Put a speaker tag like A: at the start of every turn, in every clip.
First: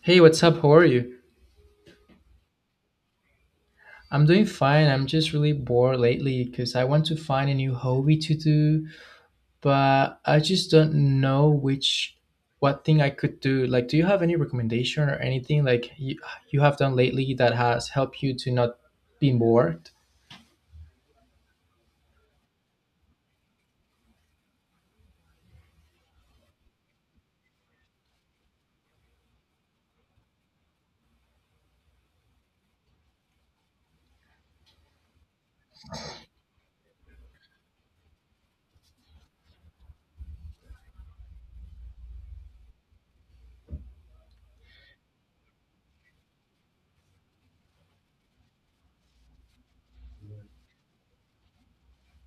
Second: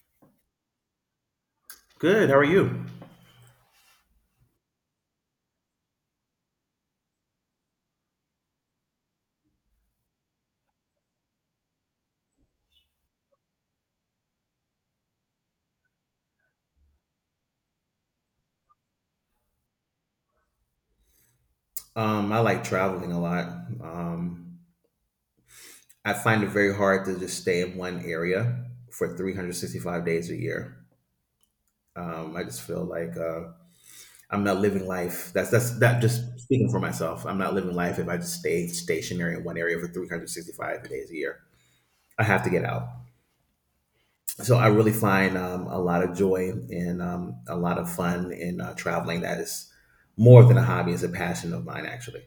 A: Hey, what's up? How are you?
B: Good. How are you?
A: I'm doing fine. I'm just really bored lately because I want to find a new hobby to do, but I just don't know which what thing I could do. Like, do you have any recommendation or anything like you have done lately that has helped you to not be bored?
B: I like traveling a lot. Um, I find it very hard to just stay in one area for 365 days a year. I just feel like I'm not living life. That's that. Just speaking for myself, I'm not living life if I just stay stationary in one area for 365 days a year. I have to get out. So I really find a lot of joy and a lot of fun in traveling. That is more than a hobby; it's a passion of mine, actually.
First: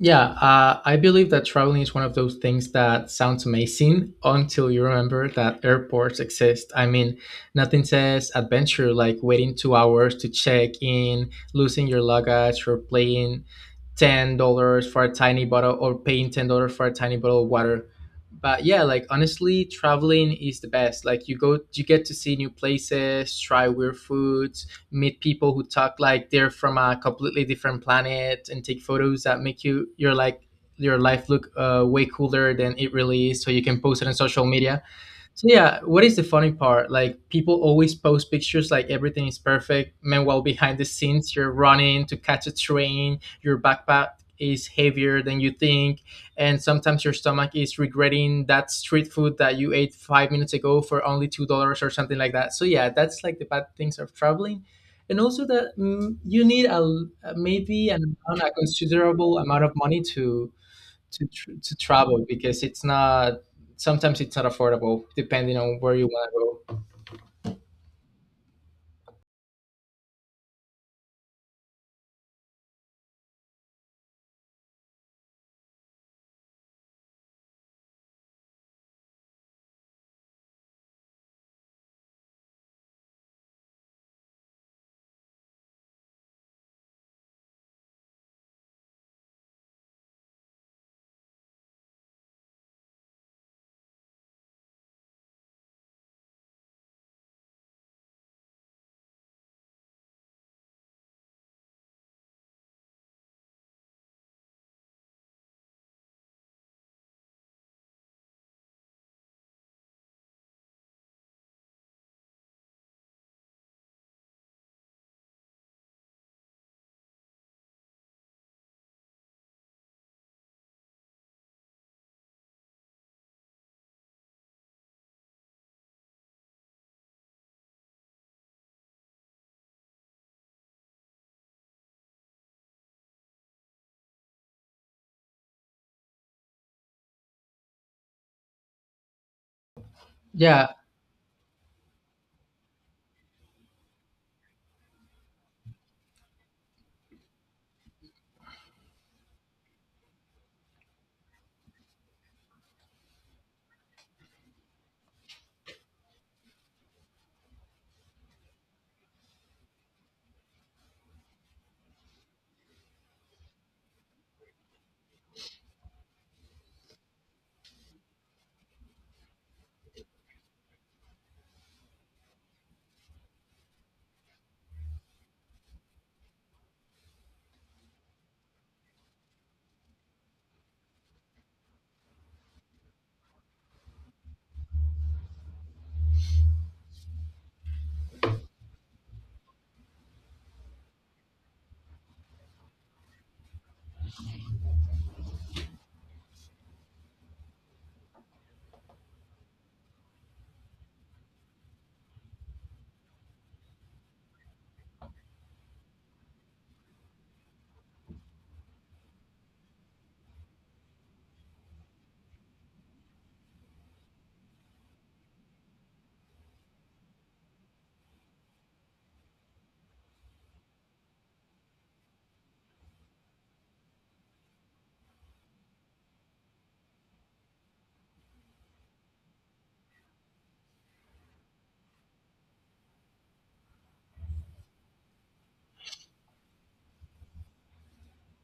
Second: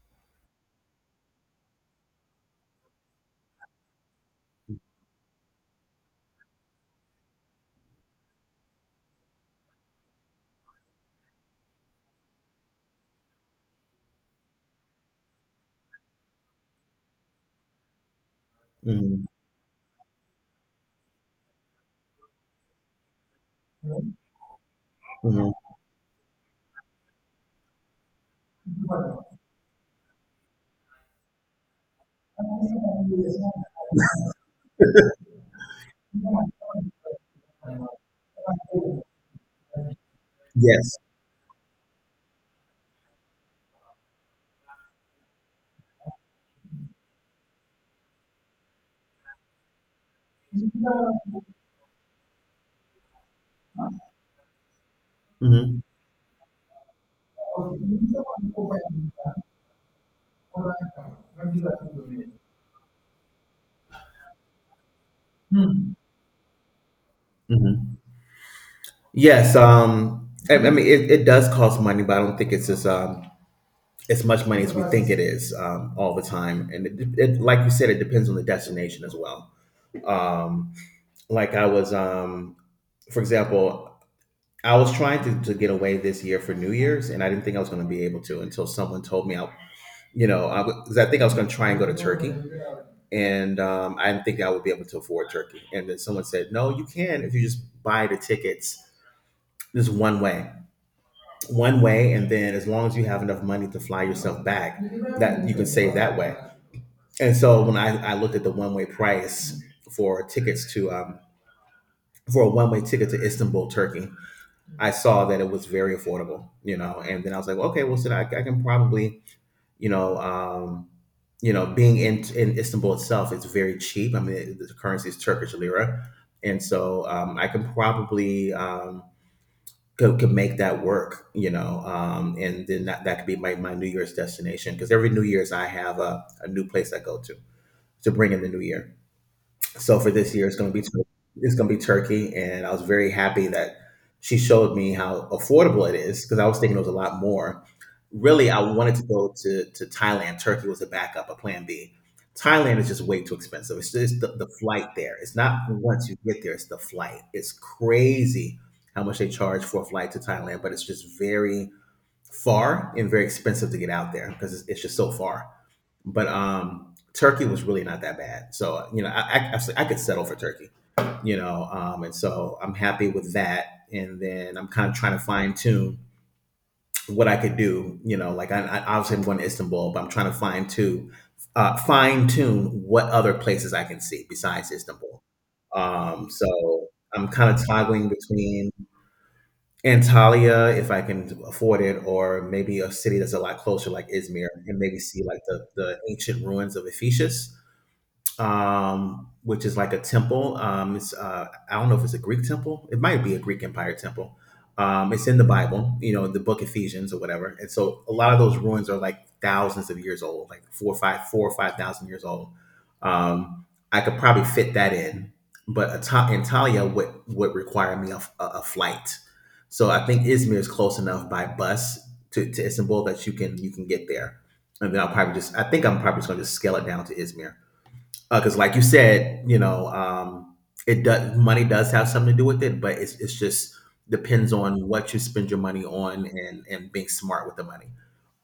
A: Yeah, I believe that traveling is one of those things that sounds amazing until you remember that airports exist. I mean, nothing says adventure like waiting 2 hours to check in, losing your luggage, or paying $10 for a tiny bottle or paying $10 for a tiny bottle of water. But yeah, like
B: Hmm
A: honestly, traveling is the best. Like you go, you get to see new places, try weird food, meet
B: hmm
A: people who talk like they're from a completely different planet and take photos that make your your life look way cooler than it really is, so you can post it on social media. So yeah, what is the funny part? Like people always post pictures like everything is perfect. Meanwhile, behind the
B: Yes.
A: scenes, you're running to catch a train. Your backpack is heavier than you think, and sometimes your stomach is regretting that street food that you ate 5 minutes ago for only $2 or something like that. So yeah, that's like the bad things of traveling, and also that
B: Mm-hmm.
A: you need a maybe a
B: hmm
A: considerable amount of money to travel because it's not sometimes it's not affordable depending on where you want to go.
B: Yes. I mean, it does cost money, but I don't think it's as much money as we think it is all the time. And it, like you said, it depends on the destination as well. Um, like, for example, I was trying to get away this year for New Year's, and I didn't think I was going to be able to until someone told me I you know, I 'cause I think I was going to try and go to Turkey, and I didn't think I would be able to afford Turkey. And then someone said, "No, you can if you just buy the tickets just one way, and then as long as you have enough money to fly yourself back, that you can save that way." And so when I looked at the one way price for tickets to for a one way ticket to Istanbul, Turkey, I saw that it was very affordable, you know. And then I was like, well, okay, well, so I can probably you know, um, being in Istanbul itself, it's very cheap. I mean, the currency is Turkish lira, and so I can probably could make that work, you know, and then that could be my New Year's destination because every New Year's I have a new place I go to bring in the new year. So for this year, it's
A: Yeah,
B: going to be it's going to be Turkey, and I was very happy that she showed me how affordable it is because I was thinking it was a lot more. Really, I wanted to go to Thailand. Turkey was a backup, a plan B. Thailand is just way too expensive. It's just the flight there. It's not once you get there; it's the flight. It's crazy how much they charge for a flight to Thailand, but it's just very far and very expensive to get out there because it's just so far but Turkey was really not that bad. So you know, I could settle for Turkey, you know, and so I'm happy with that. And then I'm kind of trying to fine tune what I could do, you know, like I obviously I'm going to Istanbul, but I'm trying to fine tune what other places I can see besides Istanbul. So I'm kind of toggling between Antalya, if I can afford it, or maybe a city that's a lot closer, like Izmir, and maybe see like the ancient ruins of Ephesus which is like a temple. It's I don't know if it's a Greek temple. It might be a Greek Empire temple. It's in the Bible, you know, the Book Ephesians or whatever. And so a lot of those ruins are like thousands of years old, like 4 or 5,000 years old. Um, I could probably fit that in, but Antalya would require me a flight. So I think Izmir is close enough by bus to Istanbul that you can get there, and then I think I'm probably just going to scale it down to Izmir because like you said you know it does money does have something to do with it but it's just depends on what you spend your money on and being smart with the money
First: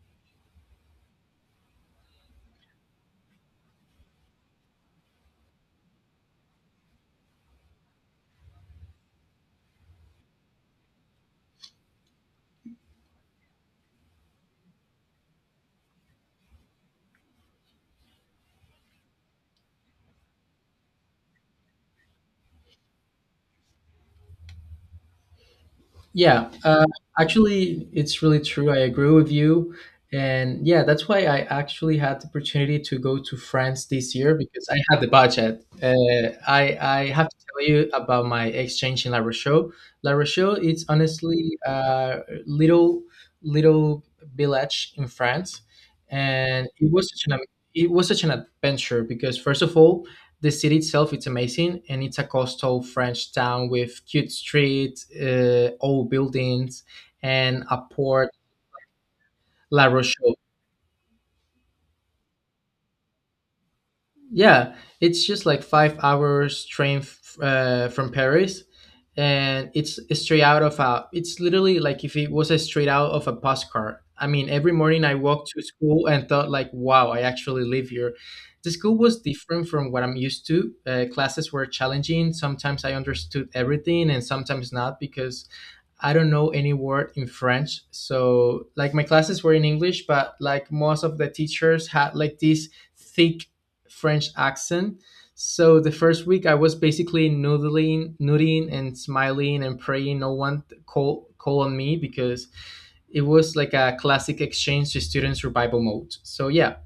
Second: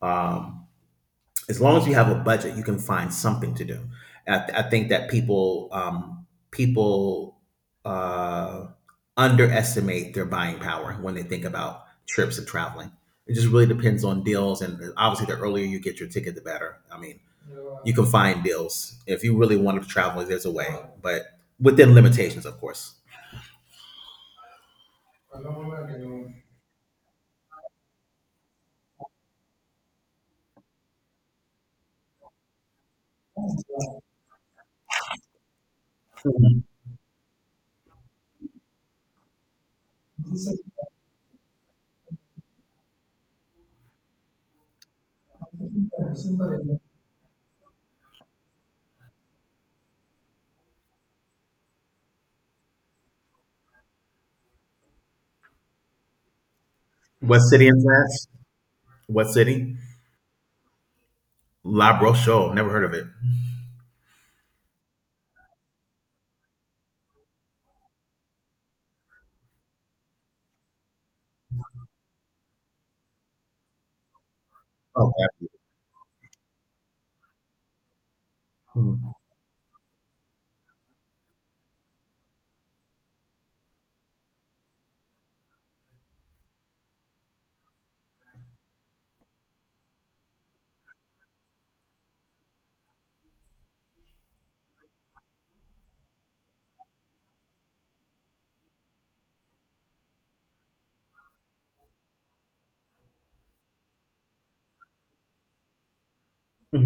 B: um as long as you have a budget, you can find something to do. I think that people uh, underestimate their buying power when they think about trips and traveling. It just really depends on deals, and obviously, the earlier you get your ticket, the better. I mean, you can find deals if you really want to travel. There's a way, but within limitations, of course.
A: Yeah, actually, it's really true. I agree with you. And yeah, that's why I actually had the opportunity to go to France this year because I had the budget. I have to tell you about my exchange in La Rochelle. La Rochelle, it's honestly a little village in France. And it was such an adventure because, first of all, the city itself it's amazing, and it's a coastal French town with cute streets, old buildings
B: What
A: and
B: city
A: a
B: in France?
A: port.
B: What city?
A: La Rochelle.
B: La Rochelle. Never heard of it.
A: Yeah, it's just like 5 hours train from Paris, and it's straight out of a. it's literally like if it was a straight out of a postcard. I mean, every morning I
B: Okay.
A: walked to school and thought like, "Wow, I actually live here." The school
B: hmm
A: was different from what I'm used to. Classes were challenging. Sometimes I understood everything, and sometimes not because I don't know any word in French. So like my classes were in English, but like most of the teachers had like this thick French accent. So the first week I was basically noodling and smiling and praying no one call on me because it was like a classic exchange to students revival mode. So yeah,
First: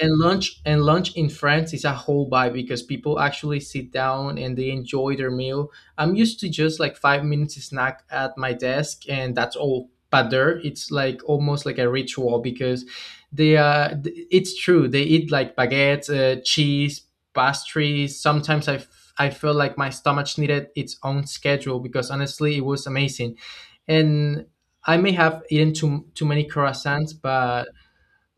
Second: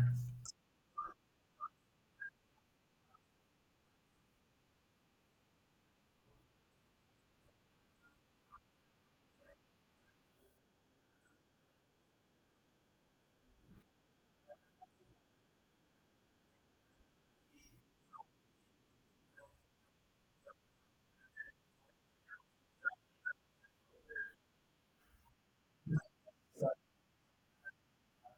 A: and lunch in France is a whole vibe because people actually sit down and they enjoy their meal. I'm used to just like 5 minutes snack at my desk and that's all. But there, it's like almost like a ritual because it's true they eat like baguettes, cheese, pastries. I feel like my stomach needed its own schedule because honestly, it was amazing. And I may have eaten too many croissants, but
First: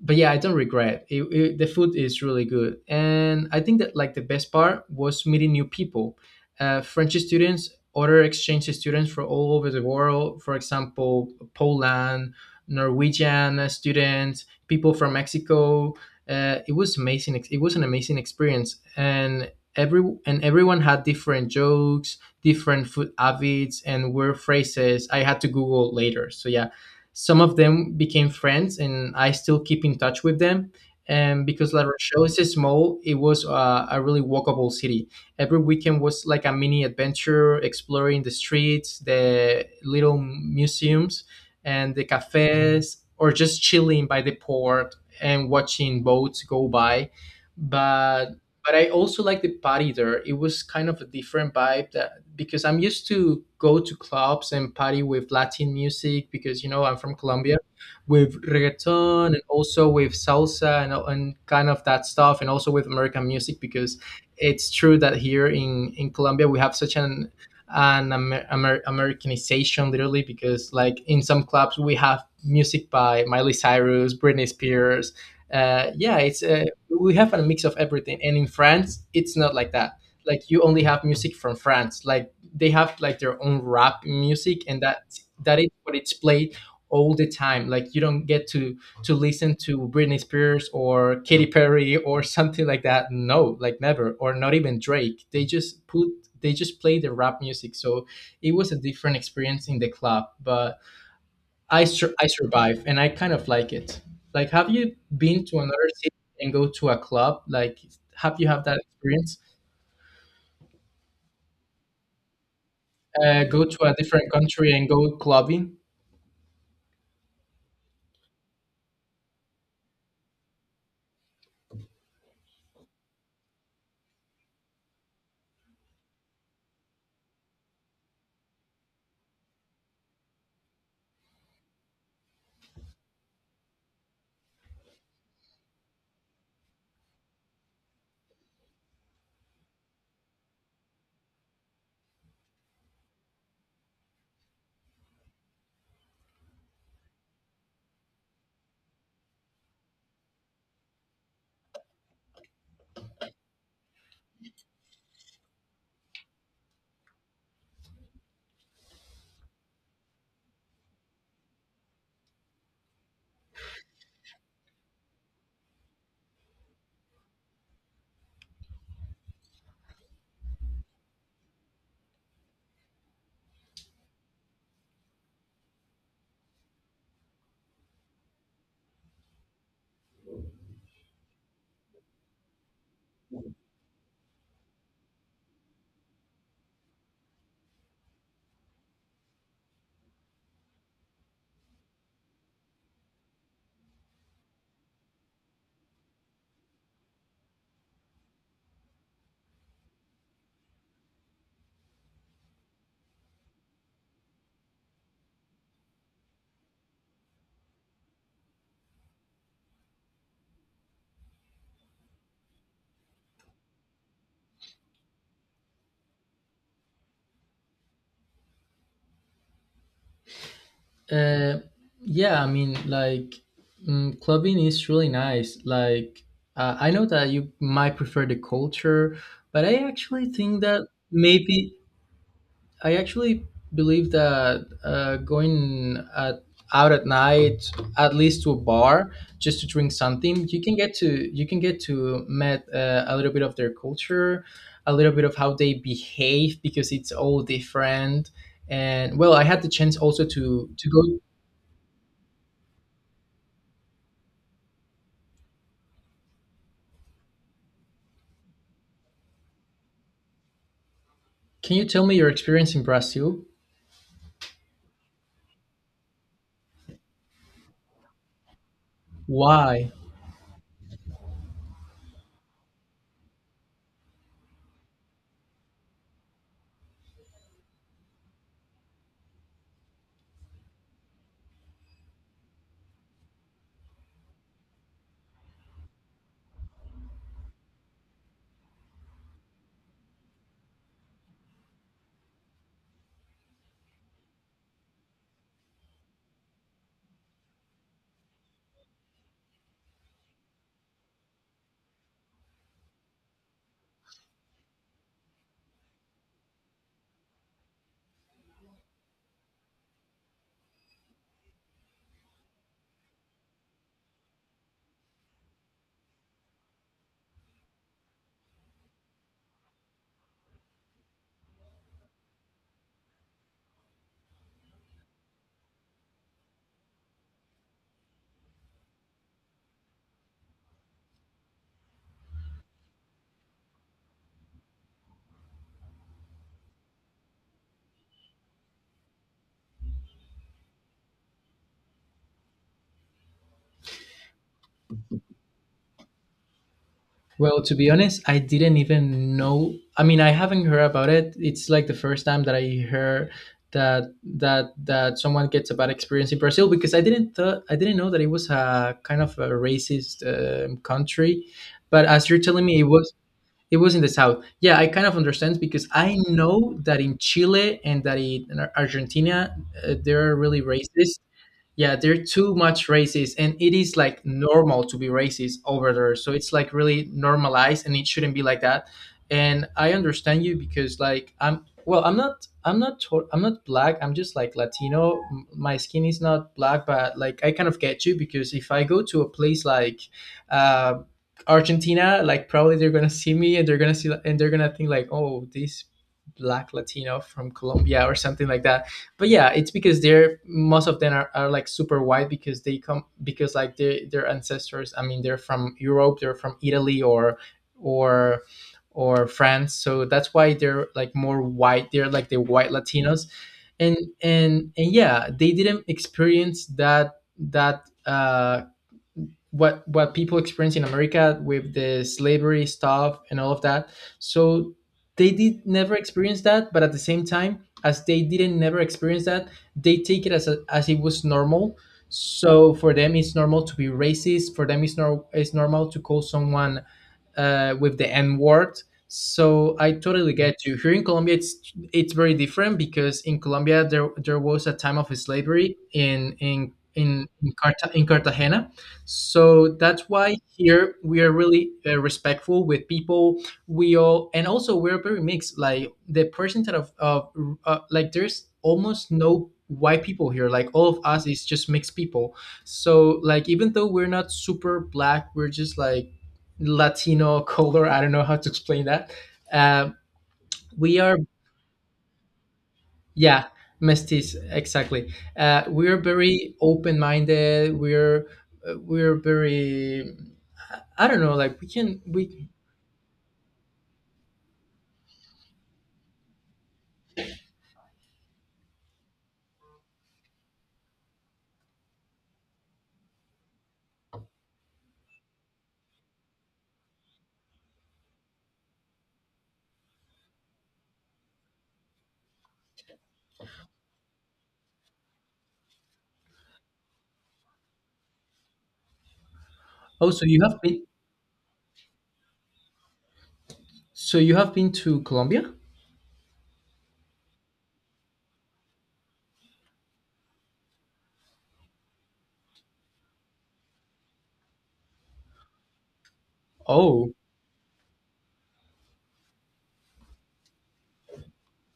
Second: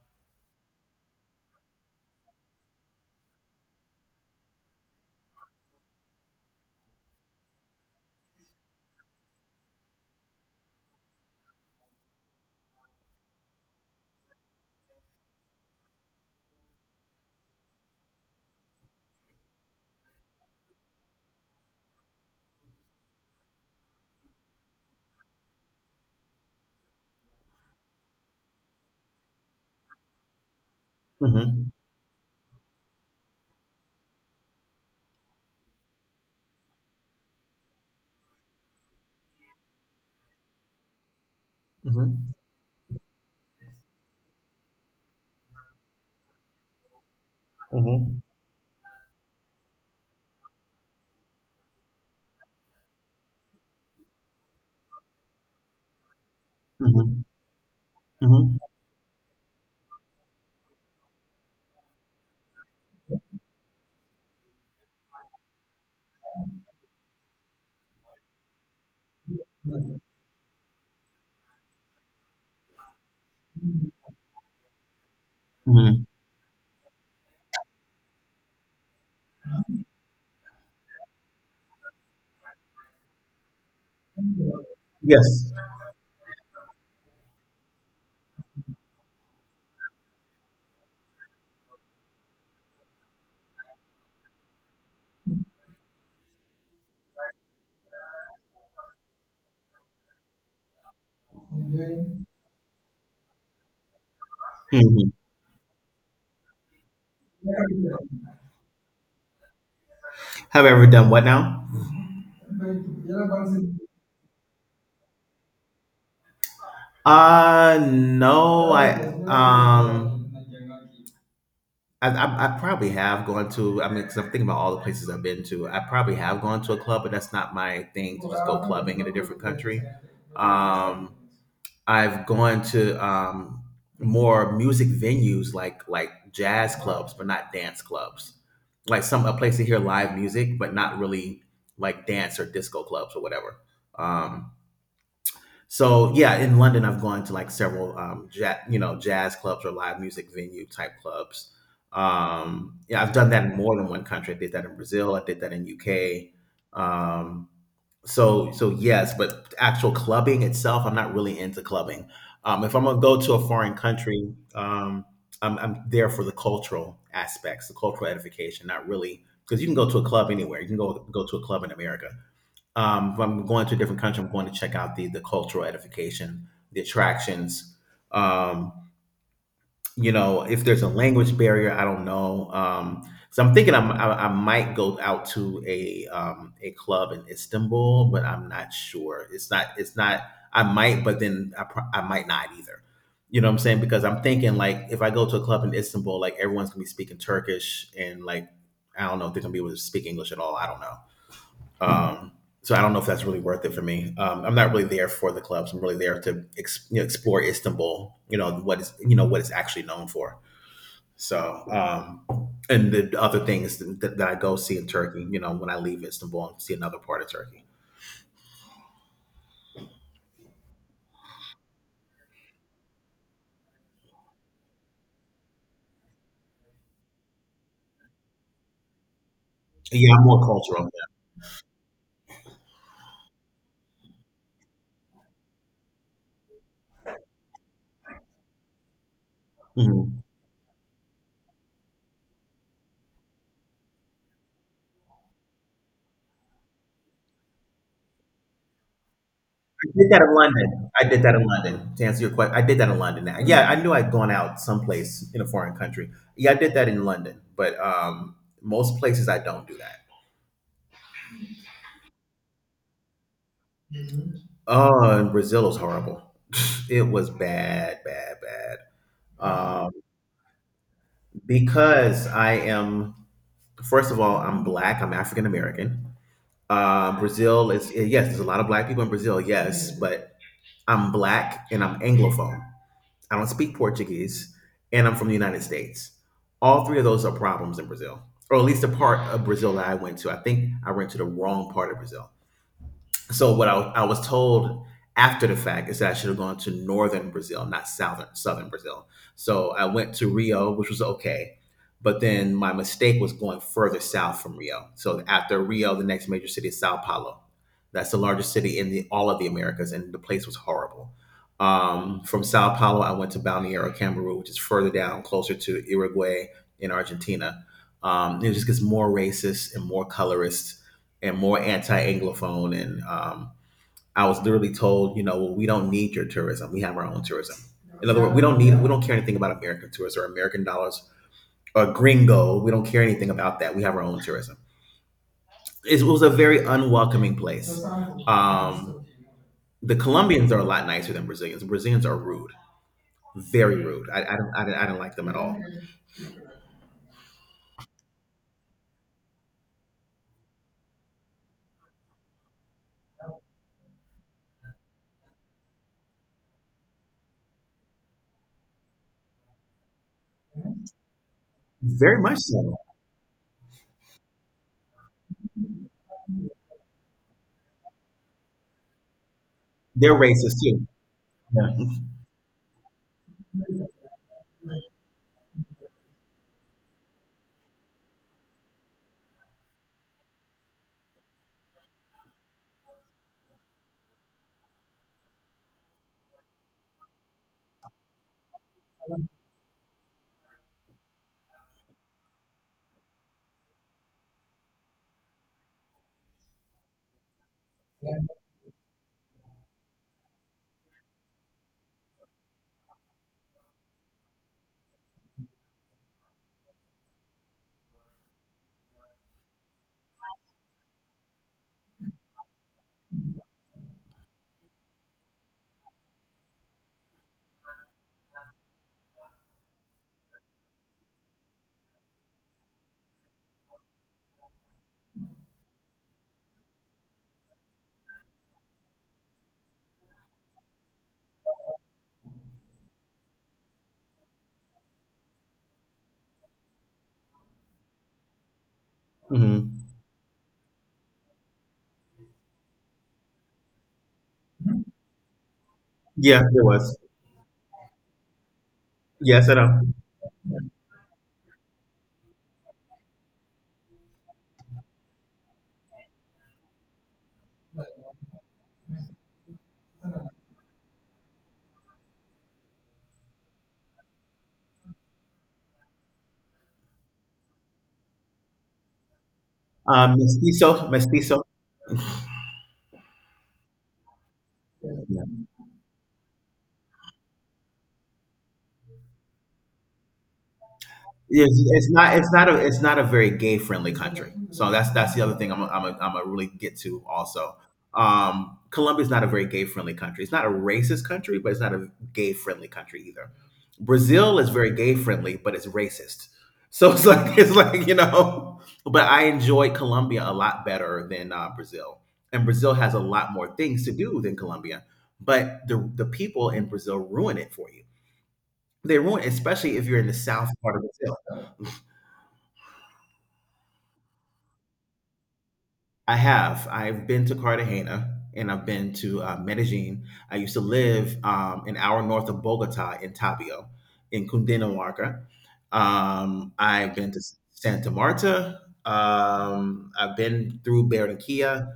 A: yeah, I don't regret The food is really good, and I think that like the best part was meeting new people, French students, other exchange students from all over the world. For example, Poland, Norwegian students, people from Mexico. It was an amazing experience, and everyone had different jokes, different food habits, and word phrases I had to Google later. So yeah. Some of them became friends, and I still keep in touch with them. And because
B: hmm
A: La Rochelle is small, it was a really walkable city. Every weekend was like a mini adventure, exploring the streets, the little museums, and the
B: Mhm.
A: cafes, or just chilling by the port and watching boats go by.
B: Mhm.
A: But but I also like the party there. It was kind of a different vibe that because I'm used to go to clubs and party with Latin music, because you know I'm from
B: Mhm.
A: Colombia, with
B: Mhm.
A: reggaeton and also with salsa and kind of that stuff, and also with American music, because it's true that here in Colombia we have such an Americanization, literally, because like in some clubs we have music by Miley Cyrus, Britney Spears.
B: Mhm.
A: Yeah, it's We have a mix of everything, and in France it's not like that. Like you only have music from France. Like they have like their own rap music, and that
B: Yes.
A: that is what it's played all the time. Like you don't get to listen to Britney Spears or Katy Perry or something like that. No, like never, or not even Drake. They just play the rap music. So it was a different experience in the club, but
B: Mhm.
A: I survived and I kind of like it. Like, have you been to another city and go to a club? Like, have you had that experience?
B: Have I ever done what now?
A: Go to a different country and go clubbing?
B: No, I um, I probably have gone to. I mean, because I'm thinking about all the places I've been to. I probably have gone to a club, but that's not my thing to just go clubbing in a different country. Um, I've gone to more music venues like jazz clubs, but not dance clubs. Like some a place to hear live music, but not really like dance or disco clubs or whatever. Um, so yeah, in London, I've gone to like several jazz clubs or live music venue type clubs. Yeah, I've done that in more than one country. I did that in Brazil. I did that in UK. Um, so yes, but actual clubbing itself, I'm not really into clubbing. If I'm gonna go to a foreign country, I'm there for the cultural aspects, the cultural edification, not really because you can go to a club anywhere. You can go to a club in America. If I'm going to a different country, I'm going to check out the cultural edification, the attractions, um, you know, if there's a language barrier, I don't know. So I'm thinking I'm, I might go out to a club in Istanbul, but I'm not sure. It's not. It's not. I might, but then I might not either. You know what I'm saying? Because I'm thinking like if I go to a club in Istanbul, like everyone's gonna be speaking Turkish and like I don't know if they're gonna be able to speak English at all. I don't know. Um, so I don't know if that's really worth it for me. I'm not really there for the clubs. I'm really there to you know, explore Istanbul. You know what it's actually known for. So and the other things that I go see in Turkey, you know, when I leave Istanbul and see another part of Turkey.
A: Uh, yeah, I mean, like clubbing is really nice. Like I know that you might prefer the culture, but I
B: Yeah, I'm
A: actually
B: more
A: think that
B: cultural.
A: maybe I actually believe that out at night, at least to a bar, just to
B: Yeah.
A: drink
B: Mhm.
A: something, you can get to met a little bit of their culture, a little bit of how they behave because it's all different. And well, I had the
B: I
A: chance
B: did that
A: also
B: in
A: to
B: London. I
A: go.
B: did that in London. To answer your question, I did that in London. Now, yeah, I knew I'd gone out someplace in a foreign country. Yeah, I did that in London, but most places I don't do that.
A: Can you tell me your experience in Brazil?
B: Oh, and Brazil was horrible. It was bad, bad, bad.
A: Why?
B: Um, because I am, first of all, I'm black. I'm African American. Brazil is yes, there's a lot of black people in Brazil, yes, but I'm black and I'm anglophone. I don't speak Portuguese, and I'm from the United States. All three of those are problems in Brazil, or at least the part of Brazil that I went to. I think I went to the wrong part of Brazil so what I was told after the fact is that I should have gone to northern Brazil, not southern Brazil. So I went to Rio, which was okay, but then my mistake was going further south from Rio. So after Rio, the next major city is Sao Paulo. That's the largest city in the all of the Americas, and the place was horrible. From Sao Paulo, I went to Balneário Camboriú, which is further down, closer to Uruguay in Argentina. It just gets more racist and more colorist and more anti-anglophone and I was literally told you know well, we don't need your tourism. We have our own tourism. In other words, we don't care anything about American tourists or American dollars or gringo. We don't care anything about that. We have our own tourism. It was a very unwelcoming place. um, the Colombians are a lot nicer than Brazilians are rude, very rude. I don't like them at all
A: Well, to be honest, I didn't even know. I mean, I haven't heard about it. It's like the first time that I heard that someone gets a bad experience in Brazil, because I didn't know that it was a kind of a racist country. But
B: very
A: as you're
B: much
A: telling
B: so.
A: me, it was in the south. Yeah, I kind of understand because I know that in Chile and that in Argentina they
B: They're
A: are
B: racist
A: really
B: too.
A: racist.
B: Yeah.
A: Yeah, they're too much racist, and it is like normal to be racist over there, so it's like really normalized and it shouldn't be like that. And I understand you because like I'm, well, I'm not I'm not black, I'm just like Latino. My skin is not black, but like I kind of get you, because if I go to a place like uh Argentina, like probably they're gonna see me, and they're gonna think like, oh, this black Latino from Colombia or something like that. But yeah, it's because they're most of them are like super white, because they come, because like their ancestors, I mean they're from Europe, they're from Italy or or or France, so that's why they're like more white, they're like the white Latinos. And yeah, they didn't experience that that what people experience in America with the slavery stuff and all of that. So they did never experience that, but at the same time, as they didn't never experience that, they take it as a, as it was normal. So for them, it's normal to be racist. For them, it's nor it's normal to call someone with the N word. So
B: Mm-hmm.
A: I totally get you. Here in Colombia, it's very different because in Colombia there, there was a time of slavery in
B: Yeah, there
A: in
B: was.
A: in in, Carta- in Cartagena.
B: Yes, I know.
A: So that's why here we are really respectful with people. We all, and also we're very mixed. Like the percentage of like there's almost no white people here. Like all of us is just mixed people. So like even though we're not super black, we're just like Latino color. I don't know how to explain that. Uh, we are,
B: Mestizo.
A: yeah, mestiz, exactly.
B: Yeah.
A: We're very open minded. We're very, I don't know,
B: Yes,
A: like we can we.
B: it's not a very gay friendly country. So that's the other thing I'm a really get to also. Colombia's not a very gay friendly country. It's not a racist country, but it's not a gay friendly country either. Brazil is very gay friendly, but it's racist. So it's like it's like. But I enjoy Colombia a lot better than Brazil, and Brazil has a lot more things to do than Colombia. But the people in Brazil ruin it for you. They ruin, especially if you're in
A: Oh,
B: the
A: so you
B: south
A: have
B: part
A: been,
B: of Brazil.
A: so you have been to Colombia?
B: I have. I've been to Cartagena and I've been to Medellin. I used to live an hour north of Bogota in Tapio, in Cundinamarca. I've been
A: Oh,
B: to Santa Marta. I've been through Barranquilla.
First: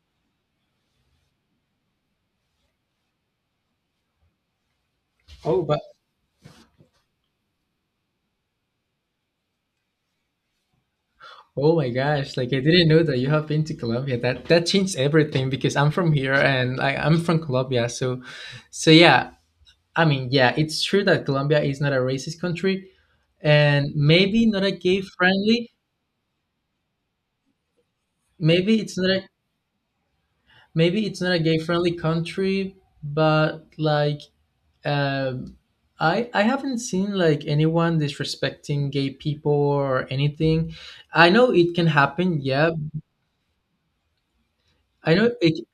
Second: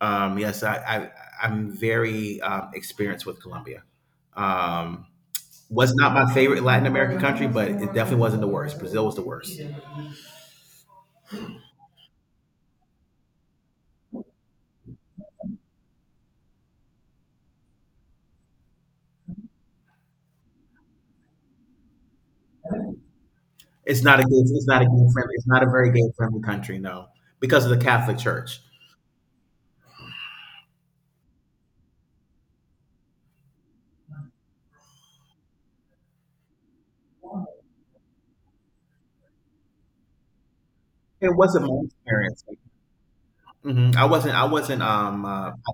B: Yes, I'm very experienced with Colombia. Um,
A: oh, but
B: was not my favorite Latin American country, but it definitely wasn't the worst. Brazil was the worst.
A: Oh my gosh, like I didn't know that you have been to Colombia. That, that changed everything because I'm from here and I'm from Colombia. So yeah, I mean, yeah, it's true that Colombia is not a racist country, and
B: It's not a gay,
A: maybe not
B: it's
A: a
B: not a
A: gay
B: gay friendly, it's not a
A: friendly
B: very gay friendly country, no, because of the Catholic Church.
A: maybe it's not a maybe it's not a gay friendly country, but like um I haven't seen like anyone disrespecting gay people or anything. I
B: It
A: know
B: wasn't
A: it
B: my
A: can happen,
B: experience.
A: yeah.
B: Hmm I wasn't,
A: i know it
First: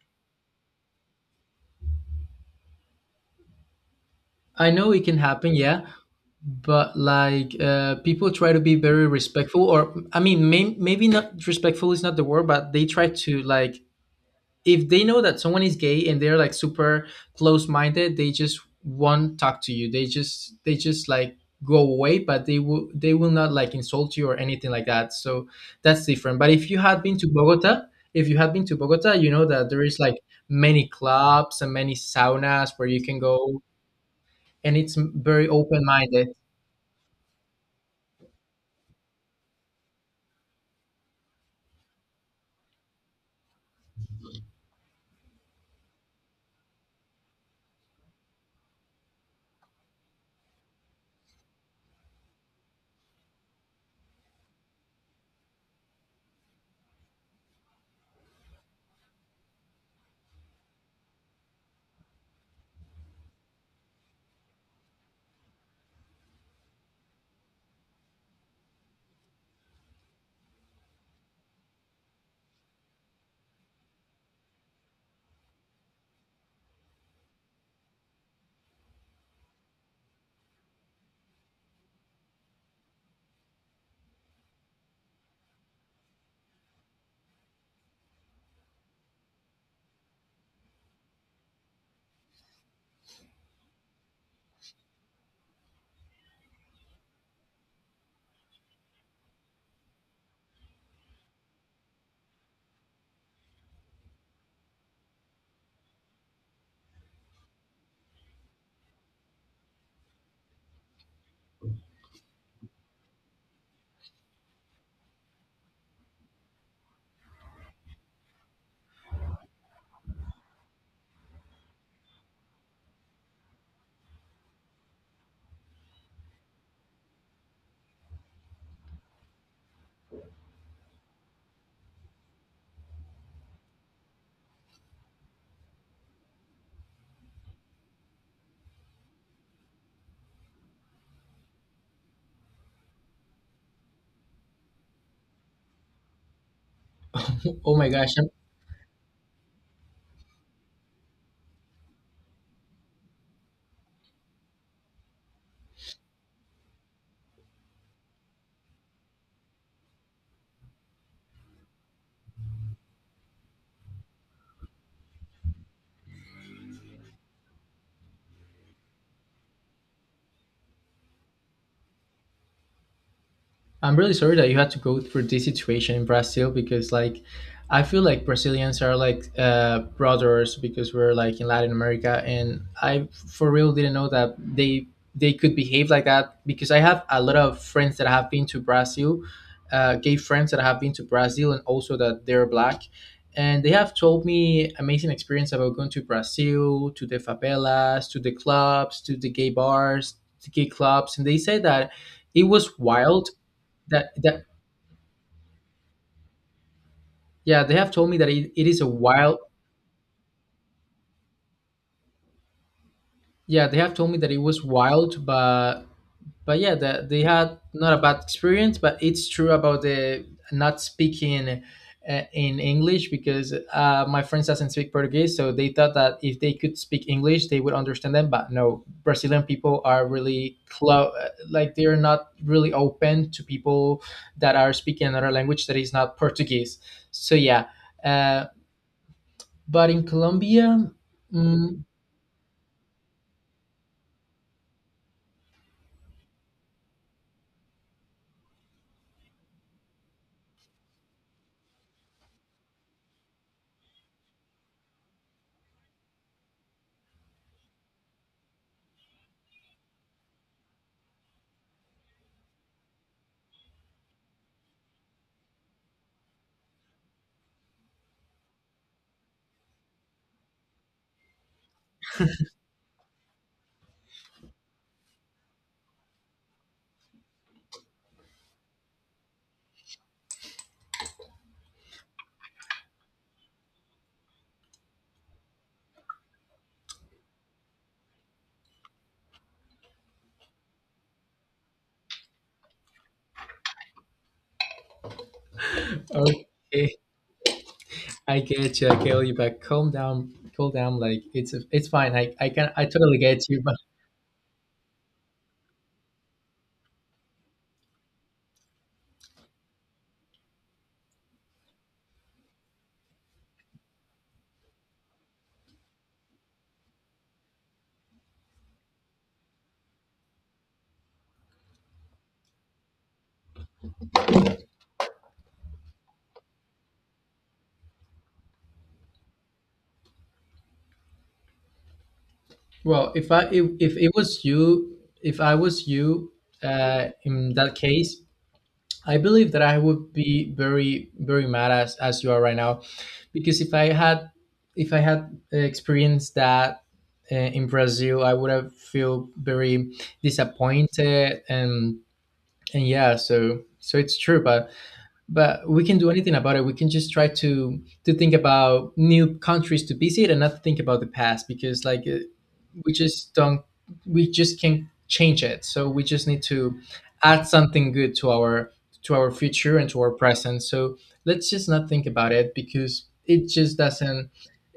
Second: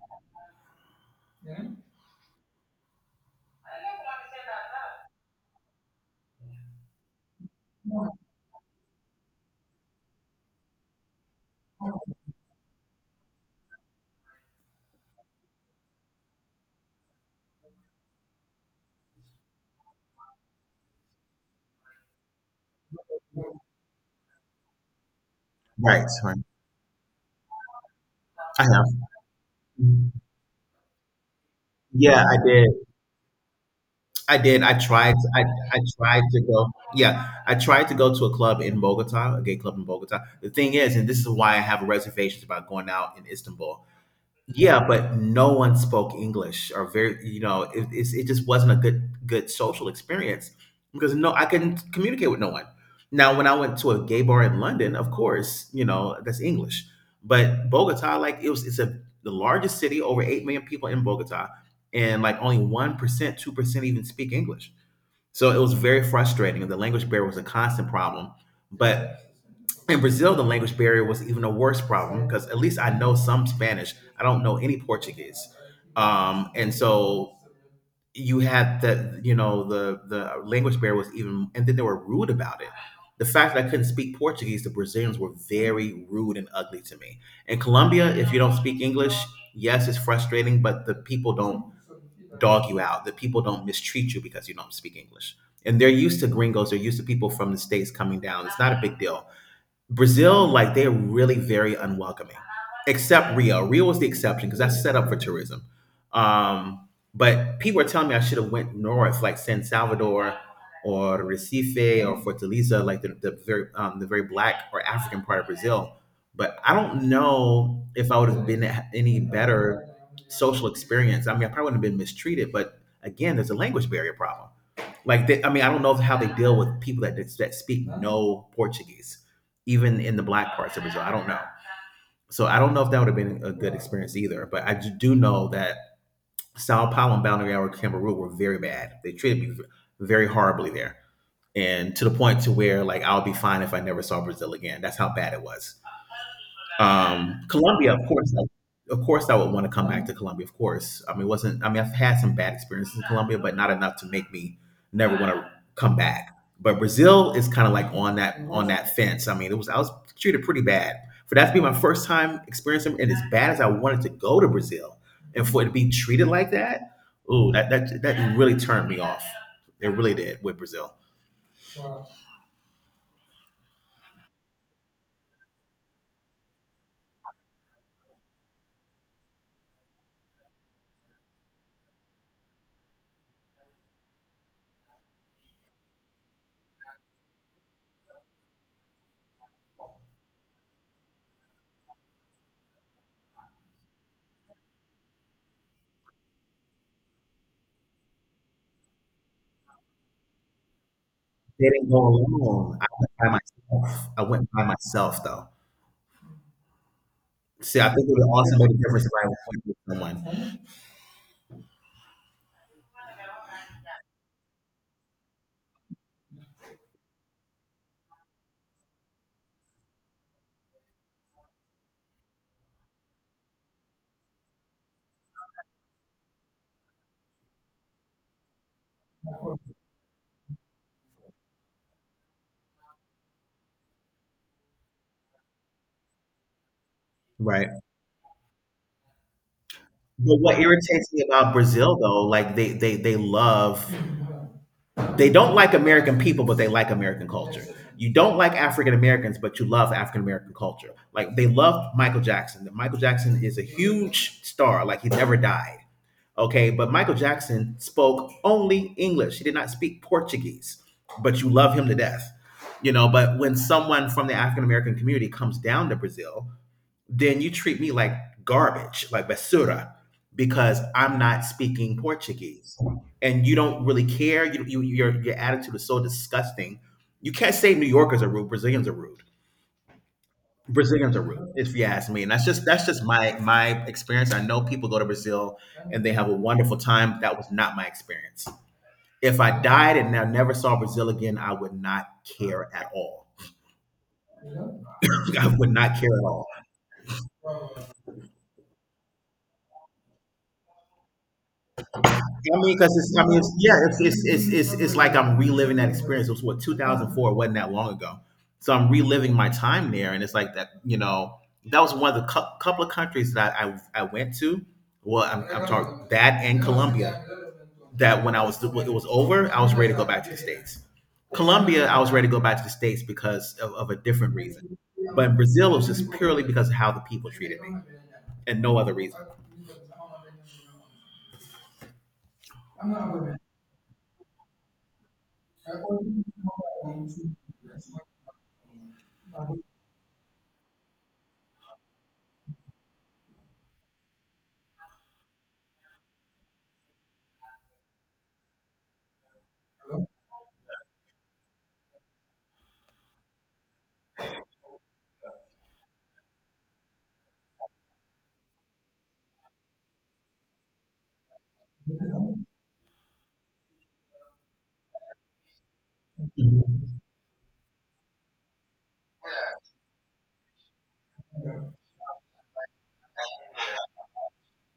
A: I know it can happen, yeah. But like people try to be very respectful, or I mean maybe not respectful is not the word, but they try to like, if they know that someone is gay and they're like super close minded, they just won't talk to you. They just they just like go away, but they will not like insult you or anything like that. So that's
B: Right,
A: different.
B: right.
A: But if you had been to bogota if you had
B: I
A: been to
B: have.
A: Bogota, you know that there is like many clubs and many
B: Yeah, I did.
A: saunas where you can go,
B: I did.
A: and it's very
B: I
A: open
B: tried
A: minded.
B: to go. Yeah, I tried to go to a club in Bogota, a gay club in Bogota. The thing is, and this is why I have reservations about going out in Istanbul. Yeah, but no one spoke English or very, you know, it just wasn't a good social experience because no, I couldn't communicate with no one. Now, when I went to a gay bar in London, of course, you know, that's English. But Bogota, like it was, it's a the largest city, over 8 million people in Bogota, and like only 1%, 2% even speak English. So it was very frustrating. The language barrier was a constant problem. But in Brazil, the language barrier was even a worse problem because at least I know some Spanish. I don't know any Portuguese, and so you had that. You know, the language barrier was even, and then they were rude about it. The fact that I couldn't speak Portuguese, the Brazilians were very rude and ugly to me. In Colombia, if you don't speak English, yes, it's frustrating, but the people don't dog you out. The people don't mistreat you because you don't speak English. And they're used to gringos. They're used to people from the states coming down. It's not a big deal. Brazil, like they're really very unwelcoming, except Rio. Rio was the exception because that's set up for tourism. Um, but people are telling me I should have went north, like San Salvador or Recife or Fortaleza, like the very the very black or African part of Brazil. But I don't know if I would have been at any better social experience. I mean, I probably wouldn't have been mistreated, but again, there's a language barrier problem. Like, I mean, I don't know how they deal with people that speak no Portuguese, even in the black parts of Brazil. I don't know. So I don't know if that would have been a good experience either. But I do know that Sao Paulo and Balneário Camboriú were very bad. They treated me very horribly there, and to the point to where like I'll be fine if I never saw Brazil again. That's how bad it was.
A: Oh my
B: Colombia,
A: gosh,
B: of course, I would want to come back to Colombia. Of course, I mean, it wasn't I mean, I've had some bad experiences in Colombia, but not enough to make me never want to come back. But Brazil is kind of like on that fence. I mean, it was I was treated pretty bad for that to be my first time experiencing, and as bad as I wanted to go to Brazil, and for it to be treated like that, ooh, that really turned me off. It really did with Brazil. They
A: I'm really sorry that you had to go through this situation in Brazil because, like, I feel like Brazilians are like brothers because we're like in Latin America, and I for real didn't know that they could behave like that, because I have a lot of friends that have been to Brazil, gay friends that have been to Brazil, and also that they're black, and they have told me amazing experience about going to Brazil, to the favelas, to the clubs, to the gay bars, to gay clubs. And they say
B: didn't
A: that
B: go
A: it was
B: alone. I went
A: wild.
B: by myself.
A: That
B: I
A: that
B: went by myself though.
A: Yeah, they
B: See, I
A: have
B: think
A: told
B: it
A: me
B: would
A: that
B: also
A: it
B: make a
A: is a
B: difference if I
A: wild,
B: went with someone.
A: yeah, they have told me that it was wild. But yeah, that they had not a bad experience, but it's true about the not speaking in English, because my friends doesn't speak Portuguese, so they thought that if they could speak English they would understand them. But no, Brazilian people are really close, like they're not really open to people that are speaking another language that is not Portuguese. So yeah.
B: Right.
A: uh, But in
B: But what
A: Colombia,
B: irritates me about
A: mm,
B: Brazil though, like they don't like American people, but they like American culture. You don't like African Americans, but you love African American culture. Like they love Michael Jackson. Michael Jackson is a huge star, like he never died. Okay, but Michael Jackson spoke only English. He did not speak Portuguese, but you love him to death. You know, but when someone from the African American community comes down to Brazil, then you treat me like garbage, like basura, because I'm not speaking Portuguese, and you don't really care. Your attitude is so disgusting. You can't say New Yorkers are rude. Brazilians are rude. Brazilians are rude, if you ask me. And that's just my experience. I know people go to Brazil and they have a wonderful time. That was not my experience. If I died and I never saw Brazil again, I would not care at all. I would not care at
A: okay,
B: all.
A: I get you. I get you, but calm down, cool down. Like it's fine.
B: I mean,
A: I
B: because
A: totally
B: it's, I mean,
A: get
B: it's,
A: you.
B: yeah,
A: But
B: it's like I'm reliving that experience. It was what 2004? Wasn't that long ago, so I'm reliving my time there, and it's like that. You know, that was one of the couple of countries that I went to. Well, I'm talking that and Colombia. That when I was when it was over, I was ready to go back to the states. Colombia, I was ready to go back to the states because of a different reason, but in Brazil, it was just purely because of how the people treated me, and no other reason.
A: well, if it was you, if I was you,
B: Mm,
A: in that case, I believe that I would be very very mad as you are right now, because if I had experienced that in Brazil, I would have feel very disappointed. And yeah, so so it's true, but we can do anything about it. We can just try to think about new countries to visit and not think about the past, because like we just don't we just can't change it, so we just need to add something good to our future and to our present. So let's just not think about it, because it just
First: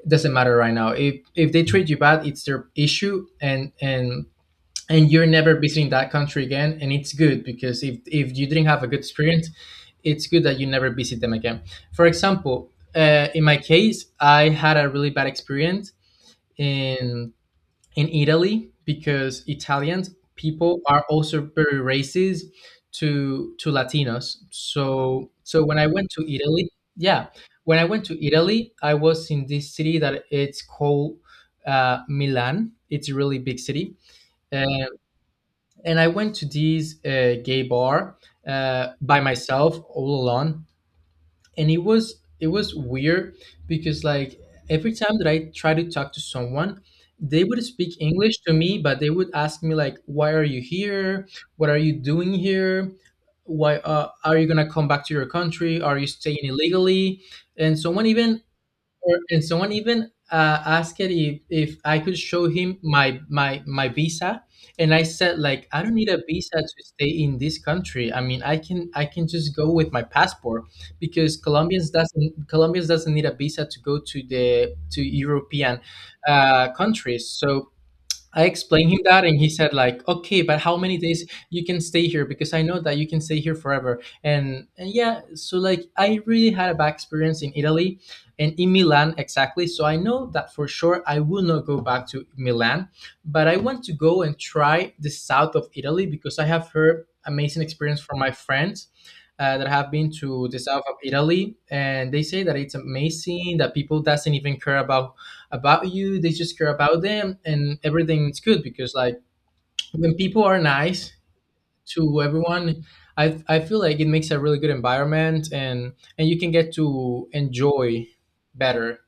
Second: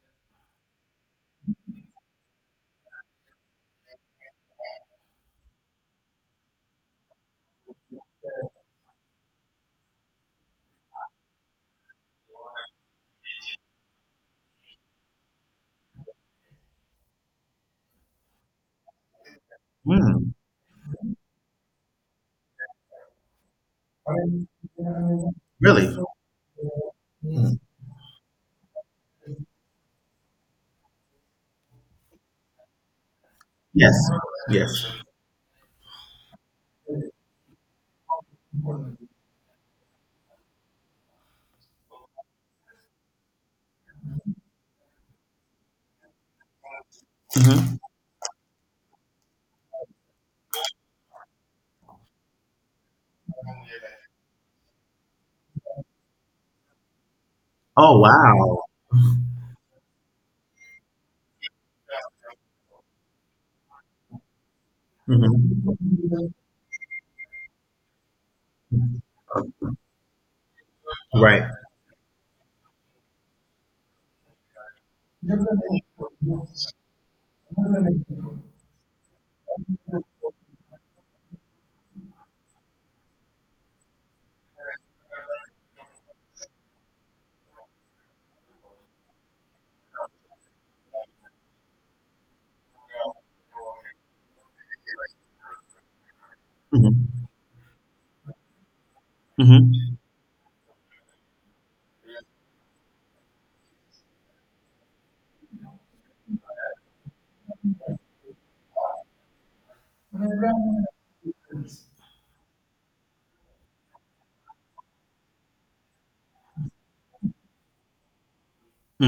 A: doesn't matter right now. If they treat you bad, it's their issue. And and you're never visiting that country again, and it's good. Because if you didn't have a good experience, it's good that you never visit them again. For example, in my case, I had a really bad experience in in Italy, because Italians people are also very racist to Latinos. So so when I
B: really?
A: went to Italy, yeah,
B: Mm.
A: when I went to Italy, I was in this city that it's called Milan. It's a really big city.
B: Yes. Yes.
A: Um, and I went to this gay bar by myself, all alone, and it was weird, because like every time that I try to talk to someone, they would
B: Hmm.
A: speak English to me, but they would ask me like, "Why are you here? What are you doing here? Why are you gonna come back to your country? Are you staying illegally?" And
B: Oh,
A: someone even
B: wow.
A: and someone even asked it if I could show him my my visa. And I said like, I
B: Hmm.
A: don't need a visa to stay in this country. I mean, I can just go with my passport, because
B: Right.
A: Colombians doesn't need a visa to go to the to European
B: Hmm.
A: countries. So I explained him that, and he said like, "Okay, but how many days you can stay here? Because I know that you can stay here forever." And yeah, so like I really had a bad experience in Italy, and in Milan exactly. So I know that for sure I will not go back to Milan, but I want to go and try the south of Italy, because I have heard
B: Hmm.
A: amazing experience from my friends. That have
B: Mhm.
A: been to the south of Italy, and they say that it's amazing, that people doesn't even care about you. They just care about them and everything's good. Because like when people are nice to everyone, I feel like it makes a really good environment, and you can get to enjoy better.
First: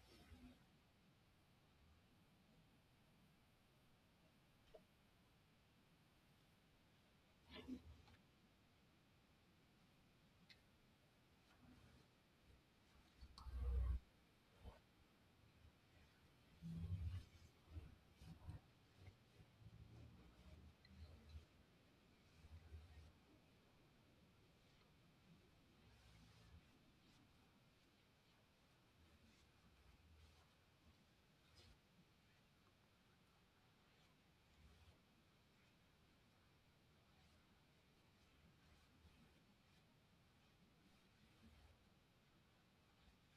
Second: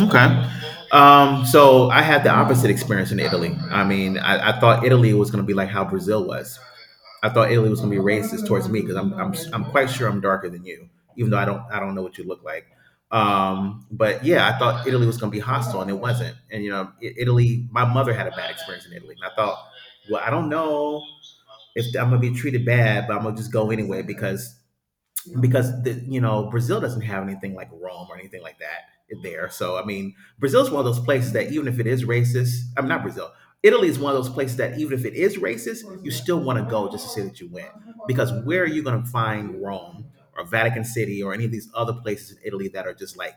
B: Okay. So I had the opposite experience in Italy. I thought Italy was going to be like how Brazil was. I thought Italy was going to be racist towards me because I'm quite sure I'm darker than you, even though I don't know what you look like. But yeah, I thought Italy was going to be hostile, and it wasn't. And you know, I- Italy. My mother had a bad experience in Italy, and I thought, well, I don't know if I'm going to be treated bad, but I'm going to just go anyway because you know, Brazil doesn't have anything like Rome or anything like that there. So I mean, Brazil is one of those places that even if it is racist, I'm not Brazil. Italy is one of those places that even if it is racist, you still want to go just to say that you went. Because where are you going to find Rome or Vatican City or any of these other places in Italy that are just like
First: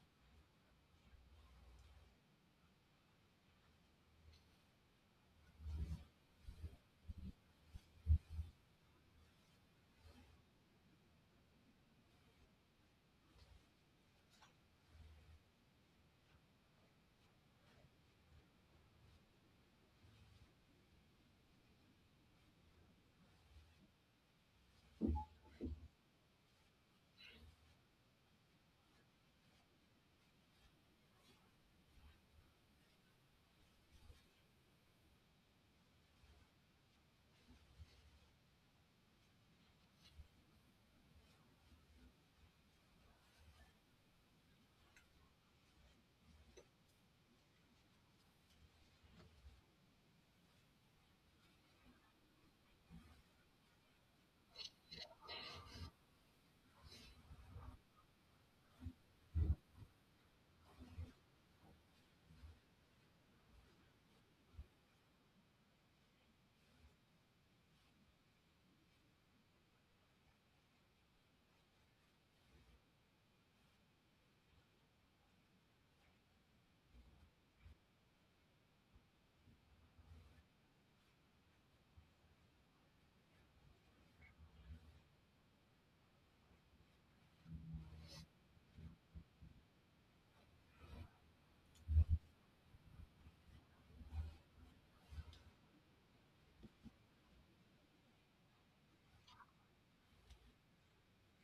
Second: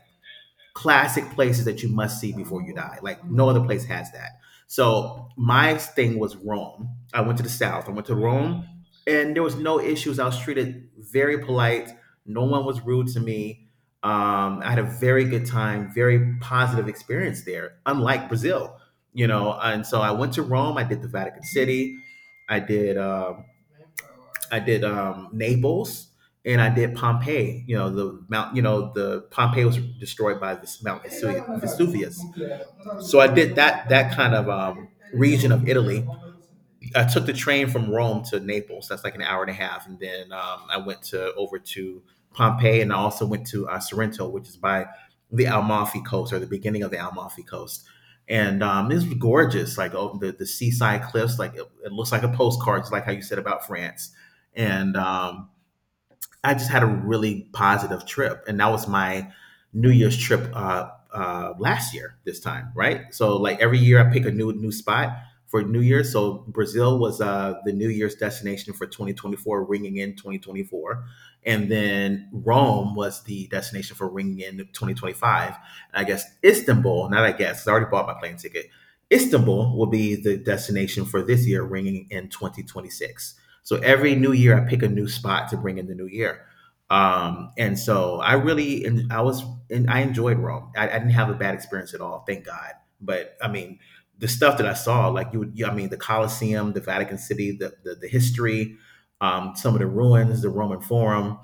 B: classic places that you must see before you die. Like no other place has that. So my thing was Rome. I went to the south. I went to Rome, and there was no issues. I was treated very polite. No one was rude to me. I had a very good time, very positive experience there. Unlike Brazil, you know. And so I went to Rome. I did the Vatican City. I did. I did Naples and I did Pompeii. You know, the mount. You know, the Pompeii was destroyed by this Mount Vesuvius. So I did that kind of region of Italy. I took the train from Rome to Naples. That's like an hour and a half, and then I went to over to Pompeii, and I also went to Sorrento, which is by the Amalfi Coast or the beginning of the Amalfi Coast. And this was gorgeous, like oh, the seaside cliffs. Like it looks like a postcard, just like how you said about France. And I just had a really positive trip, and that was my New Year's trip last year. This time, right? So like every year, I pick a new spot for New Year's. So Brazil was the New Year's destination for 2024, ringing in 2024, and then Rome was the destination for ringing in 2025. And I guess Istanbul, not I guess, 'cause I already bought my plane ticket. Istanbul will be the destination for this year, ringing in 2026. So every new year, I pick a new spot to bring in the new year. And so I really, and I was, and I enjoyed Rome. I didn't have a bad experience at all, thank God. But I mean, the stuff that I saw, like you, would- you I mean, the Colosseum, the Vatican City, the history, some of the ruins, the Roman Forum,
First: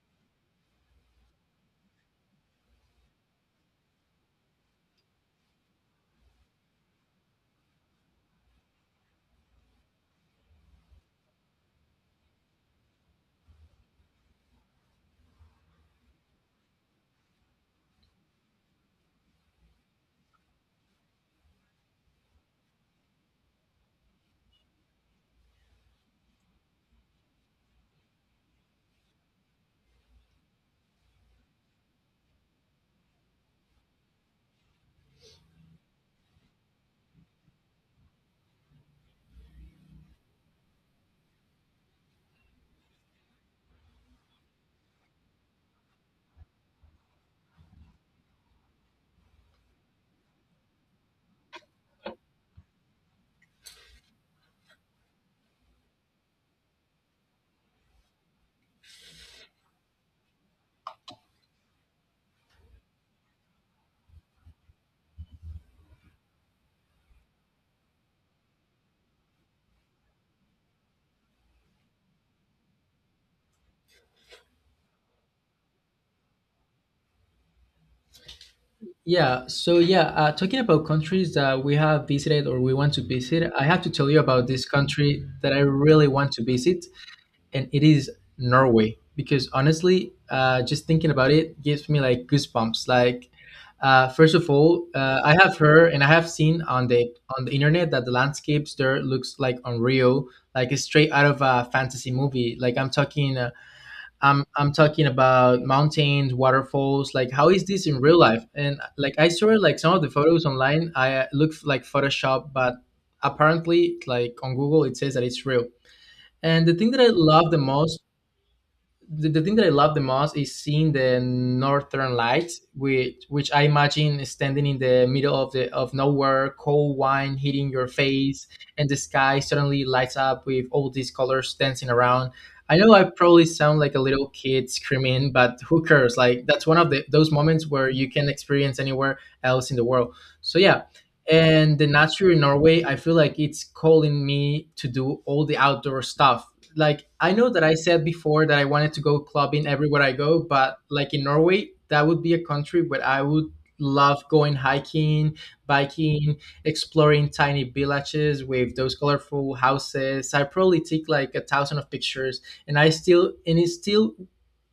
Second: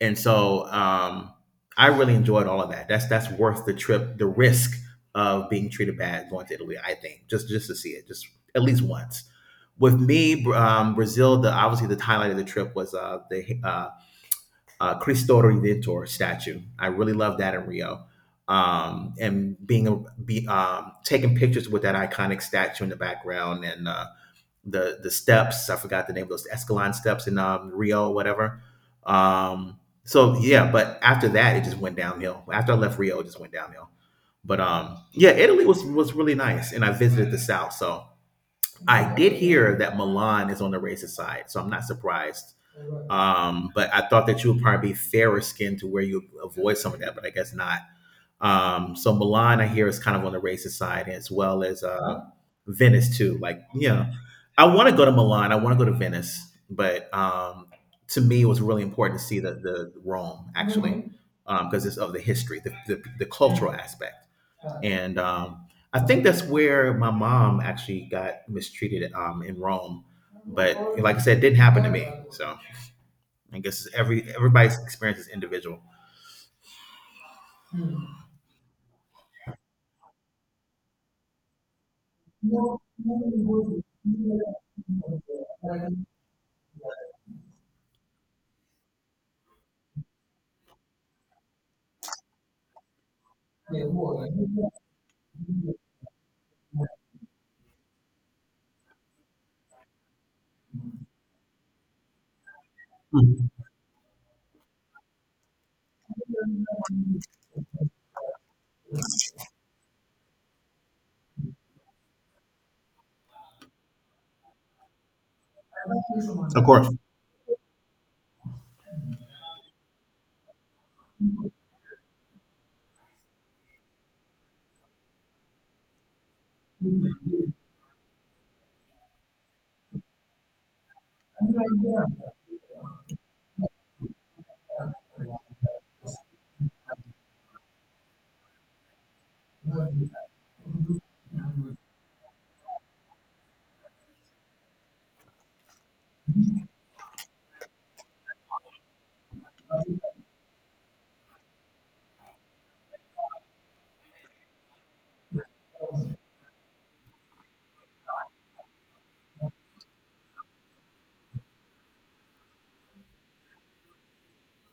B: and so I really enjoyed all of that. That's worth the trip, the risk of being treated bad going to Italy. I think just to see it, just at least once. With me, Brazil, the obviously the highlight of the trip was the Cristo Redentor statue. I really loved that in Rio, and being a, be, taking pictures with that iconic statue in the background and the steps. I forgot the name of those Escalon steps in Rio, whatever. So yeah, but after that, it just went downhill. After I left Rio, it just went downhill. But yeah, Italy was really nice, and I visited the south, so I did hear that Milan is on the racist side, so I'm not surprised. But I thought that you would probably be fairer skinned to where you avoid some of that, but I guess not. So Milan, I hear, is kind of on the racist side, as well as Venice too. Like, yeah, I want to go to Milan. I want to go to Venice, but to me, it was really important to see the Rome actually, because it's of the history, the cultural aspect, and I think that's where my mom actually got mistreated in Rome. But like I said, it didn't happen to me. So I guess every everybody's experience is individual.
A: Yeah, so yeah, talking about countries that we have visited or we
B: No,
A: want to
B: no me
A: visit, I have
B: voy.
A: to tell you about this country that I really want to visit, and it is Norway, because honestly, just thinking about it gives me like goosebumps. Like, first of all, I have heard and I have seen on the internet that the landscapes there looks like unreal, like it's straight out of a fantasy movie. Like I'm talking,
B: Mhm.
A: I'm talking about mountains, waterfalls. Like how is this in real life? And like I saw like some of the photos online, I look like Photoshop, but apparently like on Google it says that it's real.
B: Of
A: And
B: course.
A: the thing that I love the most is seeing the northern lights, which I imagine standing in the middle of the of nowhere, cold wine hitting your face, and the sky suddenly lights up with all these colors dancing
B: Mhm.
A: around. I know I probably sound like a little kid screaming, but who cares? Like that's one of the those moments where you can experience anywhere else in the world. So yeah. And the nature in Norway, I feel like it's calling me to do all the outdoor stuff. Like I know that I said before that I wanted to go clubbing everywhere I go, but like in Norway, that would be a country where I would love going hiking, biking, exploring tiny villages with those colorful houses. I probably take like a thousand of pictures, and I still and it still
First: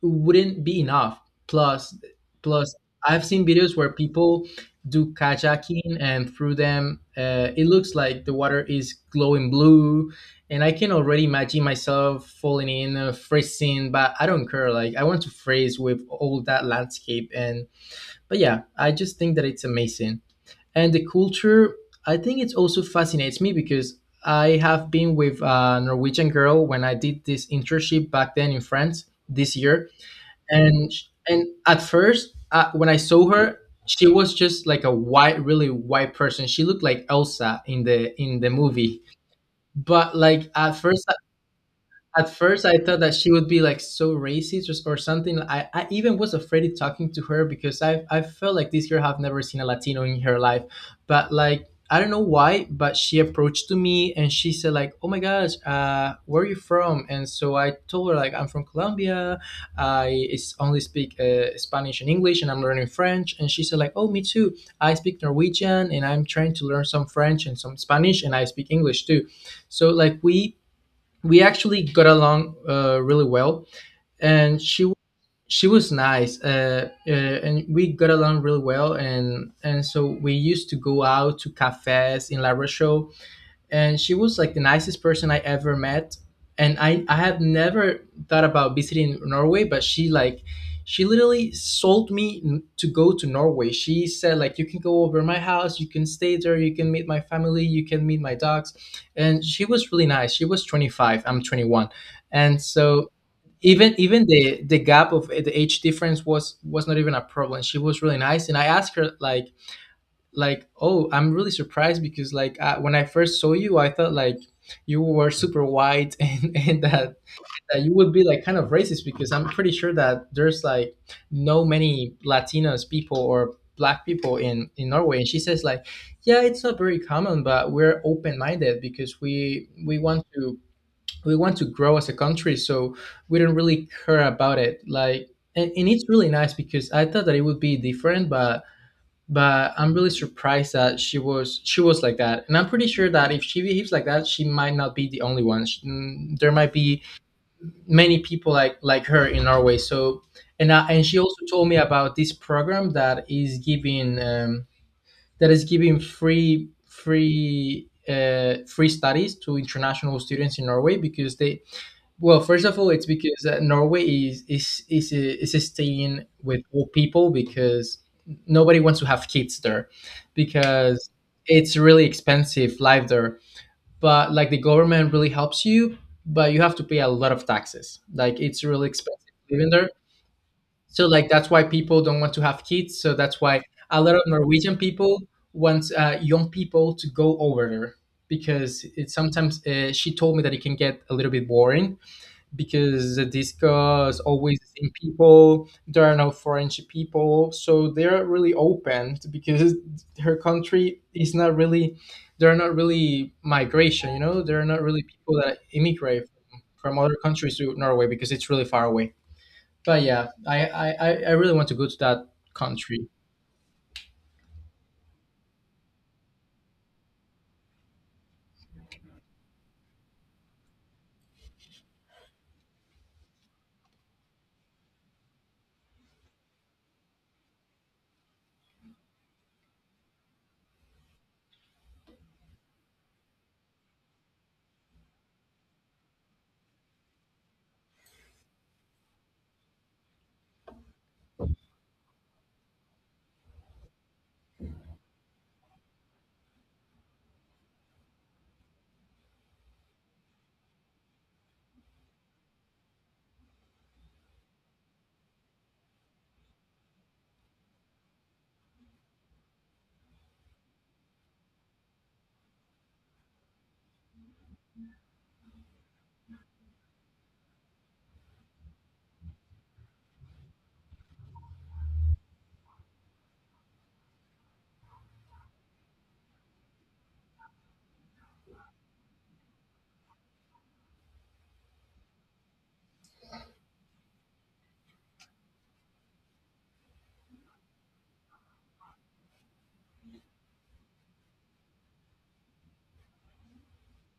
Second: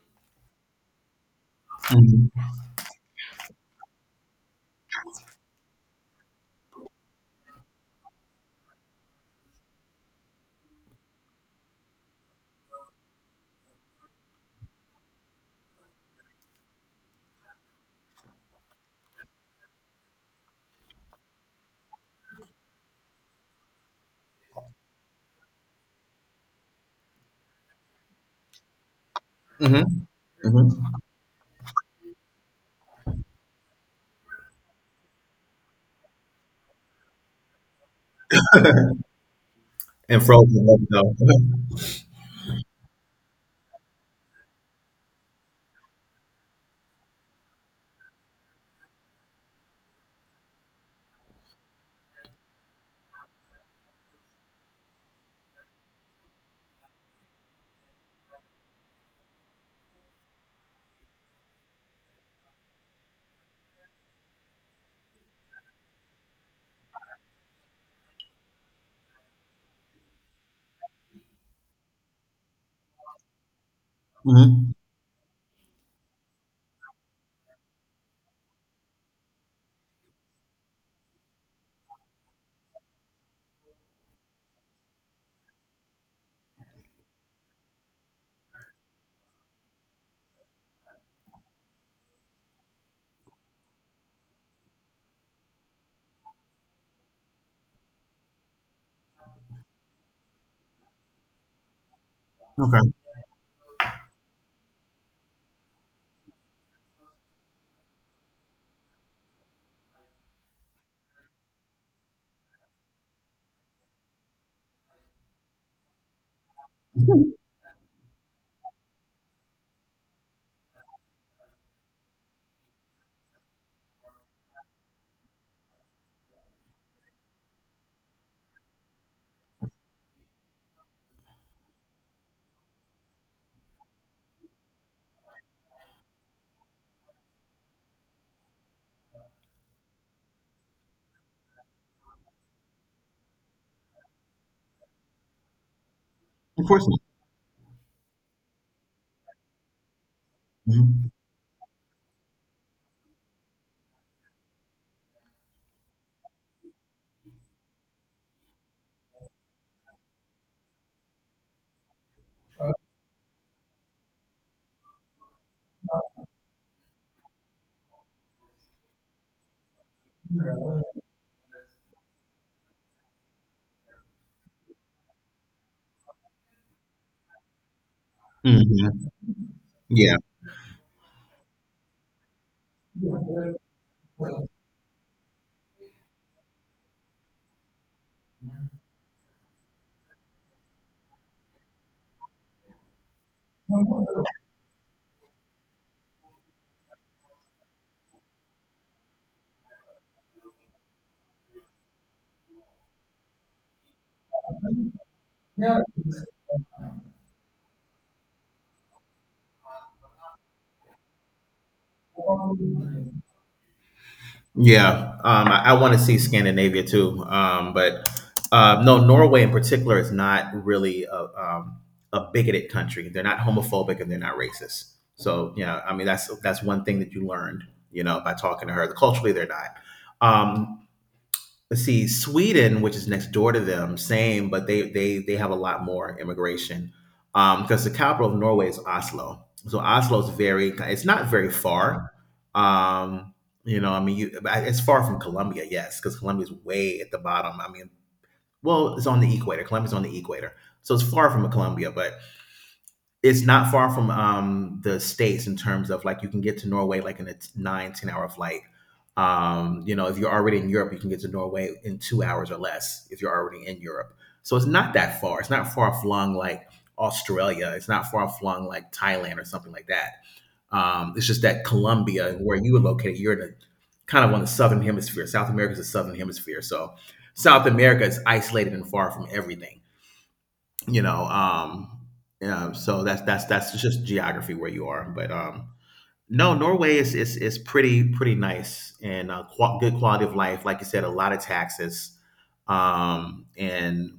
A: wouldn't be enough. Plus plus I've seen videos where people do kayaking, and through them it looks like the water is glowing blue. And I can already imagine myself falling in, freezing, but I don't care. Like I want to freeze with all that landscape. And But yeah, I just think that it's amazing. And the culture, I think it also fascinates me, because I have been with a Norwegian girl when I did this internship back then in France this year.
B: Mhm.
A: and
B: Mhm.
A: and at first when I saw her, she was just like a white, really white person. She looked like Elsa in the movie. But
B: And
A: like
B: frozen
A: at
B: love
A: first
B: though. Mhm.
A: I thought that she would be like so racist or something. I even was afraid of talking to her, because I felt like this girl have never seen a Latino in her life. But like I don't know why, but she approached to me and she said like, "Oh my gosh, where are you from?" And so I told her like, "I'm from Colombia. I is only speak Spanish and English, and I'm learning French." And she said like, "Oh, me too. I speak Norwegian and I'm trying to learn some French and some Spanish, and I speak English too." So like we actually got along really well. And she was nice and we got along really well. And so we used to go out to cafes in La Rochelle, and she was like the nicest person I ever met. And I have never thought about visiting Norway, but she like she literally sold me to go to Norway. She said like, you can go over my house, you can stay there, you can meet my family, you can meet my dogs. And she was really nice. She was 25, I'm 21. And
B: Okay. Mm-hmm. Okay.
A: so even the gap of the age difference was not even a problem. She was really nice and I asked her, like, oh, I'm really surprised because, like, when I first saw you I thought, like, you were super white and that you would be like kind of racist because I'm pretty sure that there's, like, no many latinos people or black people in Norway. And she says like, yeah, it's not very common but we're open-minded because we want to grow as a country, so we don't really care about it, like. And it's really nice because I thought that it would be different, but I'm really surprised that she was like that, and I'm pretty sure that if she behaves like that, she might not be the only one. There
B: Of
A: might
B: course not.
A: be many people like her in Norway. So, and
B: Mhm.
A: she also told me about this program that is giving free studies to international students in Norway, because they, well, first of all, it's because Norway is staying with old people because nobody wants to have kids there because it's really expensive life there. But like the government really helps you, but you have to pay a lot of taxes. Like it's really
B: Mhm.
A: expensive living there.
B: Yeah.
A: So like that's why people don't want to have kids. So that's why a lot of
B: Well,
A: Norwegian people want young people to go over there because it sometimes, she told me that it can get a little bit boring because the disco is always the same people. There are no foreign people, so they're really open to- because her country is not really. They're not really migration, you know. They're not really people that immigrate from other countries to Norway because it's really far away. But yeah, I really want to go to that country.
B: yeah, I want to see Scandinavia too, but no, Norway in particular is not really um, a bigoted country. They're not homophobic and they're not racist. So yeah, I mean that's one thing that you learned, you know, by talking to her. Culturally, they're not. Um, Let's see, Sweden, which is next door to them, same, but they have a lot more immigration because the capital of Norway is Oslo. So Oslo is very, it's not very far. Um, you know, I mean, you, but it's far from Colombia, yes, because Colombia's way at the bottom. I mean, well, it's on the equator. Colombia's on the equator, so it's far from Colombia, but it's not far from the states in terms of like you can get to Norway like in a 9 10 hour flight. You know, if you're already in Europe, you can get to Norway in 2 hours or less if you're already in Europe. So it's not that far. It's not far flung like Australia. It's not far flung like Thailand or something like that. It's just that Colombia, where you were located, you're in a kind of on the southern hemisphere. South America is the southern hemisphere, so South America is isolated and far from everything, you know um yeah, so that's just geography where you are, but no, Norway is pretty nice and good quality of life, like you said, a lot of taxes, and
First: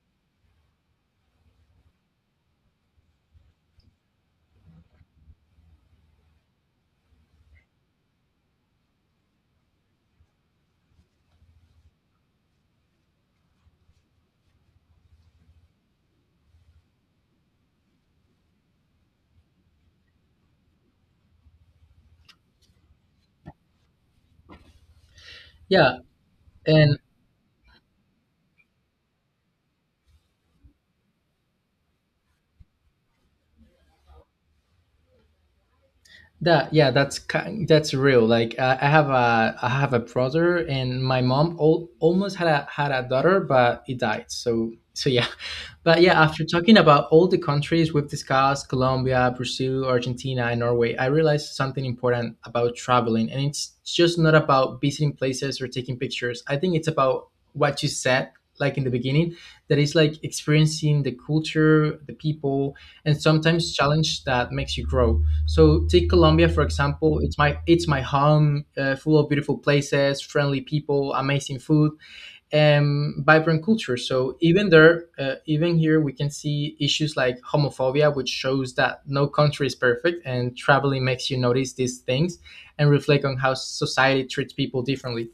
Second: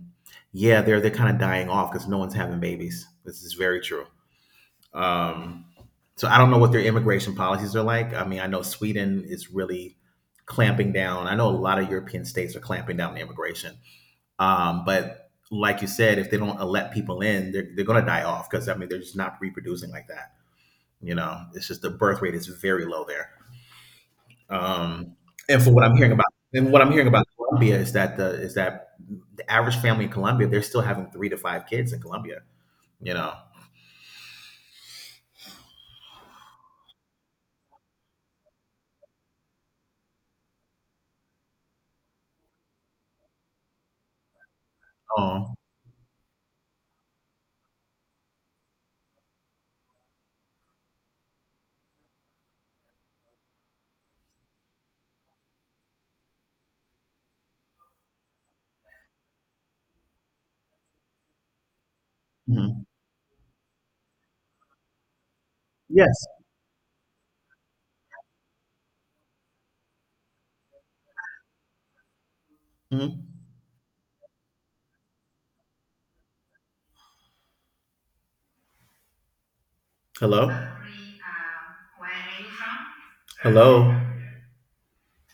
B: yeah, they're kind of dying off because no one's having babies. This is very true. um so I don't know what their immigration policies are like. I mean, I know Sweden is really clamping down. I know a lot of European states are clamping down on immigration, but like you said, if they don't let people in, they're going to die off because I mean they're just not reproducing like that. You know, it's just the birth rate is very low there. Um, and for what I'm
A: Yeah,
B: hearing about, and what I'm
A: and
B: hearing about Colombia is that the average family in Colombia, they're still having 3 to 5 kids in Colombia. You know.
A: that, yeah, that's kind, that's real. Like I have a brother, and my mom al almost had a daughter, but it died. So so yeah,
B: Oh.
A: but yeah, after talking about all the countries we've discussed, Colombia, Brazil, Argentina, and Norway, I realized something important about traveling, and it's just not about visiting places or taking pictures. I think it's about what you said, like in the beginning, that is like experiencing the culture, the people,
B: Mhm.
A: and sometimes challenge that makes you grow. So take
B: Yes.
A: Colombia for example. It's my home, full of beautiful places, friendly people, amazing food, and
B: Mhm.
A: vibrant culture. So even there, even here, we can see issues like homophobia, which shows that no country is perfect,
B: Hello.
A: and traveling makes you notice these things and reflect on how
B: Hello.
A: society treats people differently.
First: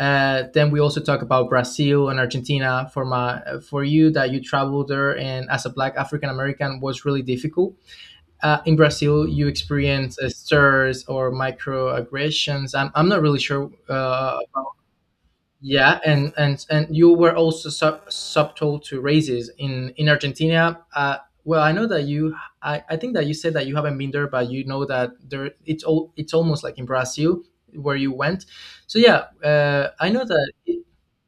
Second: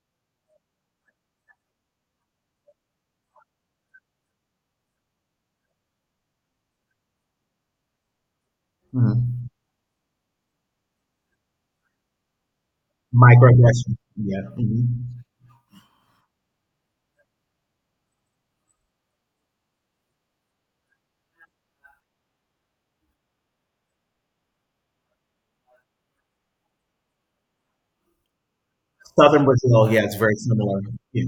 A: Then we also talk about Brazil and Argentina. For you that you traveled there, and as a Black African American, was really difficult in Brazil you
B: Mhm.
A: experience stirs or microaggressions. I'm not really sure.
B: Microaggression. Yeah. Mhm.
A: Yeah, and you were also subtle to races in Argentina. Well, I know that you. I think that you said that you haven't been there, but you know that there. It's all. It's almost like in Brazil where you went. So yeah,
B: Southern Brazil. Yeah,
A: I
B: it's
A: know
B: very
A: that.
B: similar. Yeah.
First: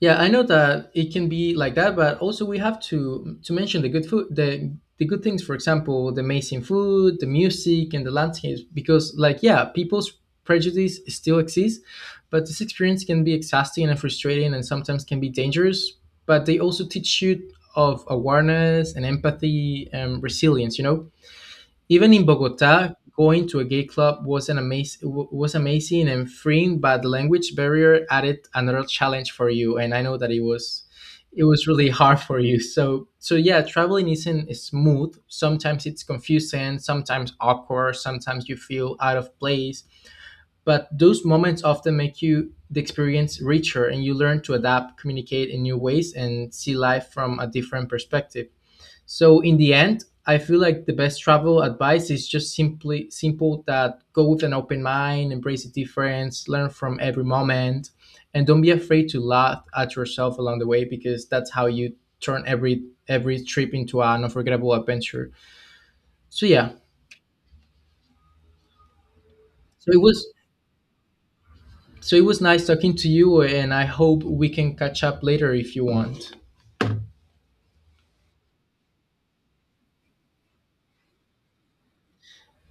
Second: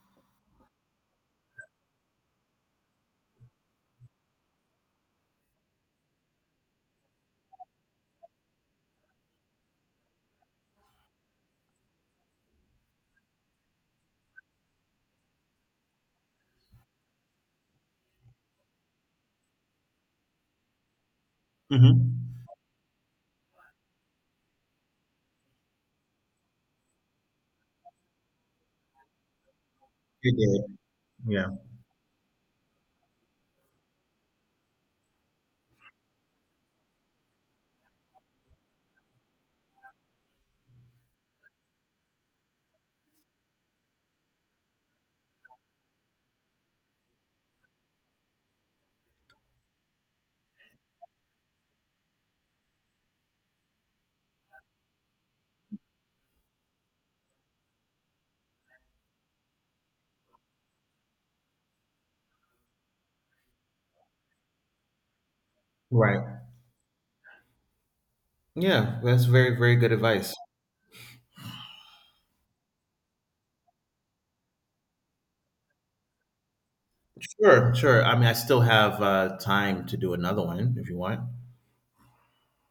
A: Yeah, I know that it can be like that, but also we have to mention the good food, the good things. For example, the amazing food, the music, and the landscapes. Because, like, yeah, people's prejudice still exists, but this experience can be exhausting and frustrating, and sometimes can be dangerous. But they also teach you of awareness and empathy and resilience. You know, even in
B: Mhm.
A: Bogota, going to a gay club was an was amazing and freeing, but the language barrier added another challenge for you. And I know that
B: You did.
A: it
B: Yeah.
A: was really hard for you. So so yeah, traveling isn't smooth. Sometimes it's confusing, sometimes awkward, sometimes you feel out of place. But those moments often make you the experience richer, and you learn to adapt, communicate in new ways, and see life from a different perspective. So in the end, I feel like the best travel advice is just simply simple, that go with an open mind, embrace the difference, learn from every moment, and don't be afraid to laugh at yourself along the way because that's how you turn every trip into an unforgettable adventure.
B: Right.
A: So yeah,
B: Yeah, that's very, very
A: so
B: good
A: it was
B: advice.
A: so it was nice talking to you, and I hope we can catch up later if you want.
B: Sure, sure. I mean, I still have time to do another one if you want.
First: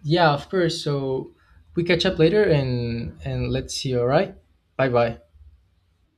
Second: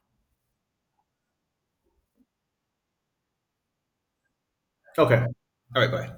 A: Yeah, of course. So we catch up later and let's see. All right. Bye
B: Okay.
A: bye.
B: All right, bye.